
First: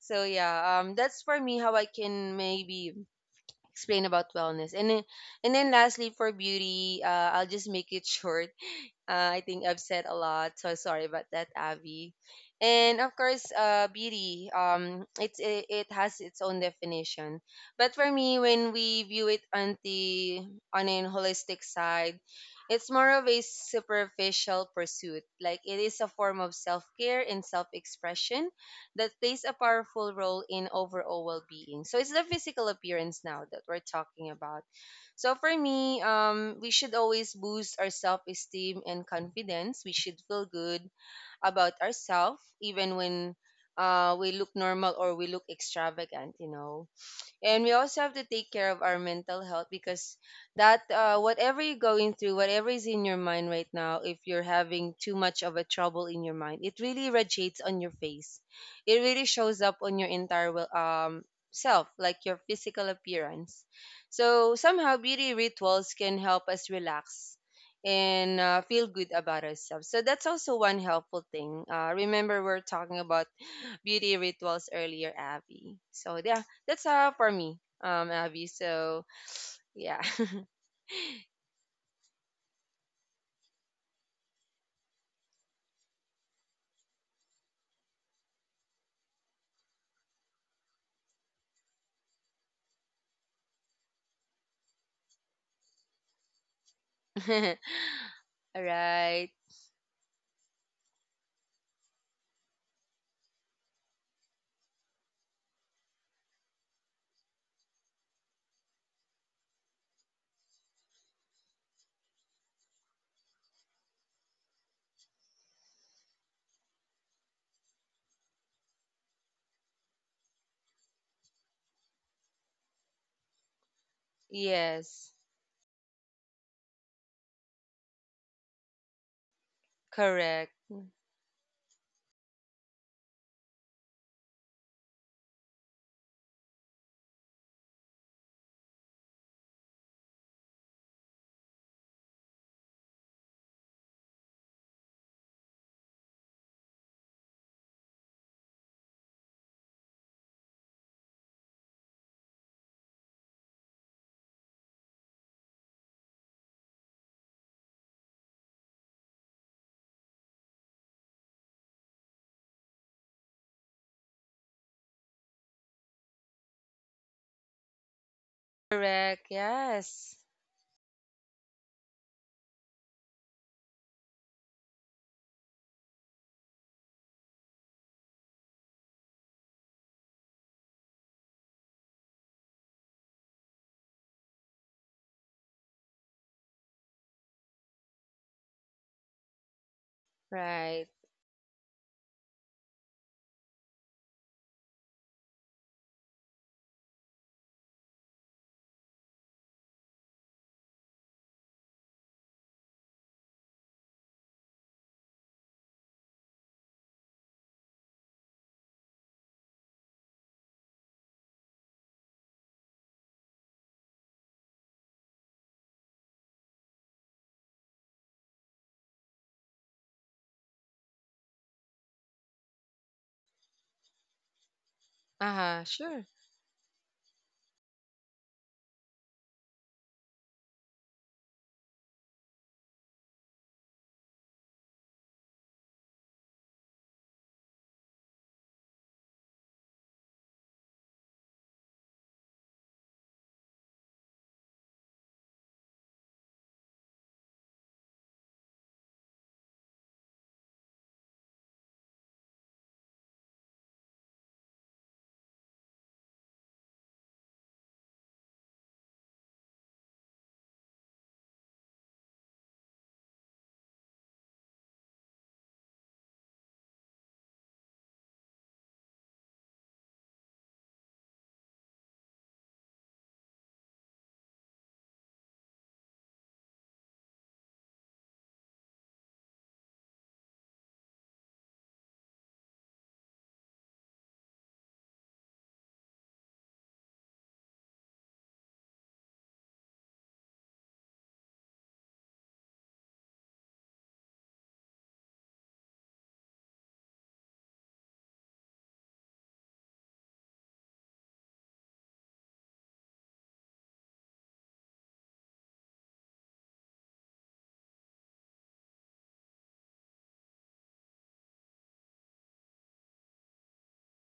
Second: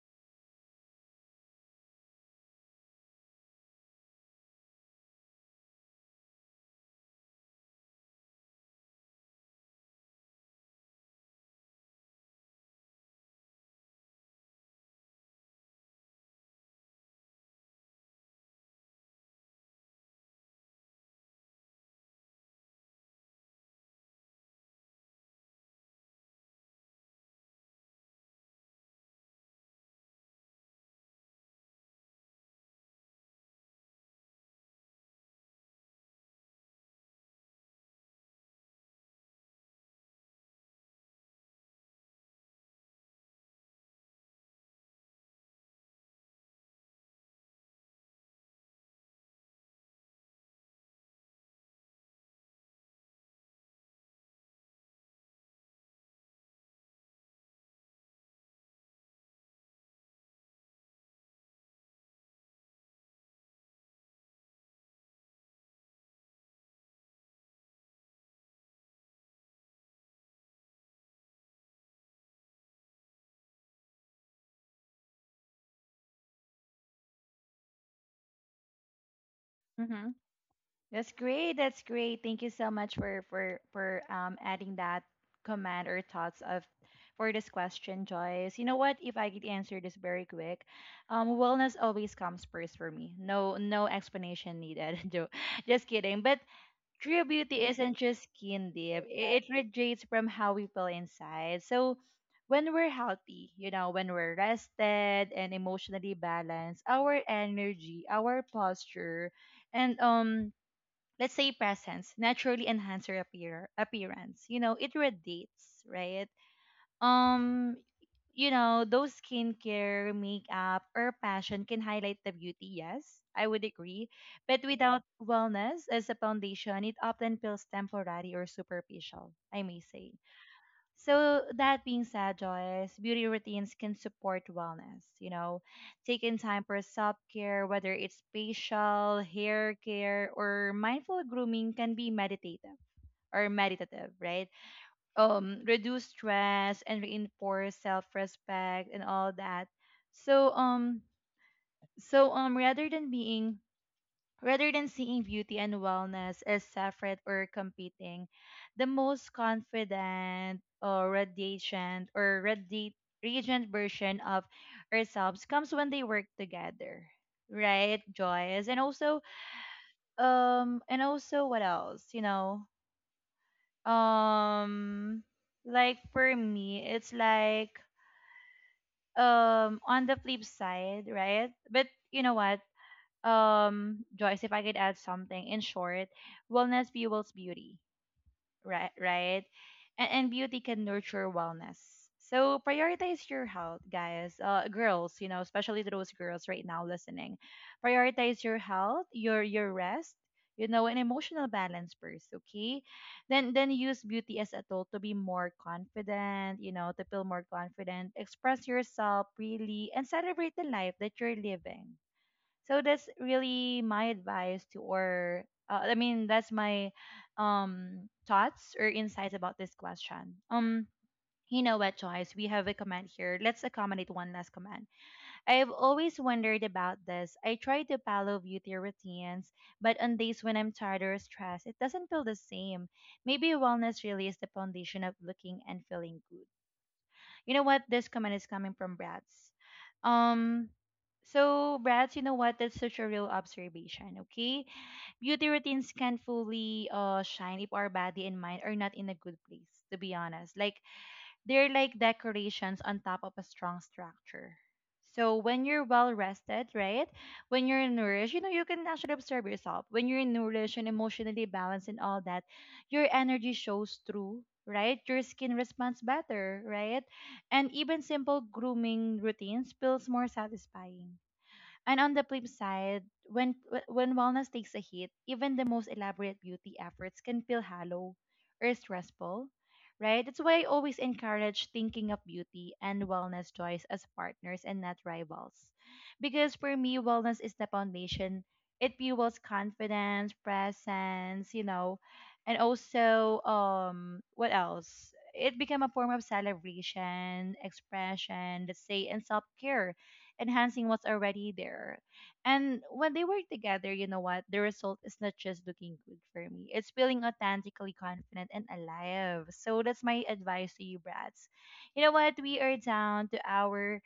[SPEAKER 2] So yeah, that's for me how I can maybe explain about wellness. And then lastly, for beauty, I'll just make it (laughs) short. Uh, I think I've said a lot, so sorry about that, Avi. And of course, beauty. It has its own definition, but for me, when we view it on an holistic side, it's more of a superficial pursuit. Like, it is a form of self care and self expression that plays a powerful role in overall well being. So it's the physical appearance now that we're talking about. So for me, we should always boost our self-esteem and confidence. We should feel good about ourselves, even when we look normal or we look extravagant. You know, and we also have to take care of our mental health, because that, whatever you're going through, whatever is in your mind right now, if you're having too much of a trouble in your mind, it really radiates on your face. It really shows up on your entire self, like your physical appearance. So somehow beauty rituals can help us relax and feel good about ourselves. So that's also one helpful thing. Remember, we're talking about beauty rituals earlier, Abby. So yeah, that's all for me, Abby. So yeah.
[SPEAKER 1] Mm-hmm. That's great. That's great. Thank you so much for adding that comment or thoughts of for this question, Joyce. You know what? If I could answer this very quick, wellness always comes first for me. No, no explanation needed. (laughs) Just kidding. But true beauty isn't
[SPEAKER 2] (laughs)
[SPEAKER 1] just
[SPEAKER 2] All
[SPEAKER 1] skin deep.
[SPEAKER 2] right.
[SPEAKER 1] It radiates from how we feel inside. So when we're healthy, you know, when we're rested and emotionally balanced, our energy, our posture, and let's say presence naturally enhance your appearance, you know, it radiates, right? Um, you know, those skincare, makeup or passion can highlight the beauty, yes, I would agree, but without
[SPEAKER 2] Yes.
[SPEAKER 1] wellness as a foundation it often feels temporary or superficial, I may say.
[SPEAKER 2] Correct.
[SPEAKER 1] So that being said, Joyce, beauty routines can support wellness, you know, taking time for self-care, whether it's facial, hair care, or mindful grooming, can be meditative or meditative, right? Reduce stress and reinforce self-respect and all that. So um, rather than seeing beauty and wellness as separate or competing, the most confident or radiant, radiant version of ourselves comes when they work together, right, Joyce?
[SPEAKER 2] Correct. Yes.
[SPEAKER 1] And also, what else? You know, um, like for me, it's like, um, on the flip side, right? But you know what? Um, Joyce, if I could add something, in short, wellness fuels beauty, right? Right, and beauty can
[SPEAKER 2] Right.
[SPEAKER 1] nurture wellness. So prioritize your health, guys, girls. You know, especially to those girls right now listening, prioritize your health, your rest. You know, an emotional balance first, okay? Then use beauty as a tool to be more confident. You know, to feel more confident, express yourself freely, and celebrate the life that you're living. So that's really my advice to, or I mean that's my thoughts or insights about this question. Um, you know what, Joyce? We have a comment here. Let's accommodate one last comment.
[SPEAKER 2] Uh huh.
[SPEAKER 1] I've
[SPEAKER 2] Sure.
[SPEAKER 1] always wondered about this. I try to follow beauty routines, but on days when I'm tired or stressed, it doesn't feel the same. Maybe wellness really is the foundation of looking and feeling good. You know what? This comment is coming from Brad's. Um, so Brad's, you know what? That's such a real observation. Okay, beauty routines can fully shine if our body and mind are not in a good place. To be honest, like they're like decorations on top of a strong structure. So when you're well rested, right? When you're nourished, you know, you can actually observe yourself. When you're nourished and emotionally balanced and all that, your energy shows through, right? Your skin responds better, right? And even simple grooming routines feels more satisfying. And on the flip side, when wellness takes a hit, even the most elaborate beauty efforts can feel hollow or stressful, right? That's why I always encourage thinking of beauty and wellness choice as partners and not rivals. Because for me, wellness is the foundation. It fuels confidence, presence, you know, and also, um, what else? It became a form of celebration, expression, let's say, and self care, enhancing what's already there. And when they work together, you know what? The result is not just looking good for me. It's feeling authentically confident and alive. So that's my advice to you, brats. You know what? We are down to our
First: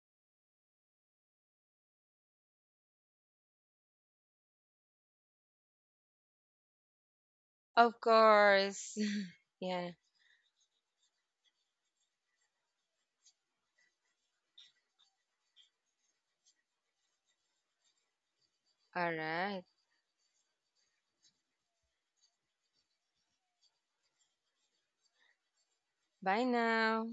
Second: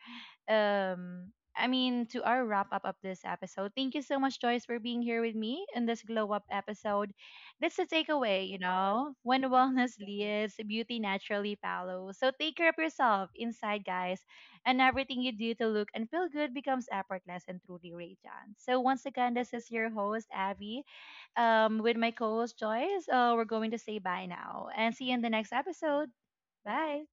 [SPEAKER 1] um I mean to our wrap up of this episode. Thank you so much, Joyce, for being here with me in this glow up episode. That's the
[SPEAKER 2] Of
[SPEAKER 1] takeaway, you
[SPEAKER 2] course.
[SPEAKER 1] know. When
[SPEAKER 2] (laughs) Yeah.
[SPEAKER 1] wellness leads, beauty naturally follows. So take care of yourself inside, guys, and everything you do to look and feel good becomes effortless and truly radiant. So once
[SPEAKER 2] All
[SPEAKER 1] again, this
[SPEAKER 2] right.
[SPEAKER 1] is your host Abby, um, with my co-host Joyce. We're going to say bye now and see you in the next episode.
[SPEAKER 2] Bye
[SPEAKER 1] Bye.
[SPEAKER 2] now.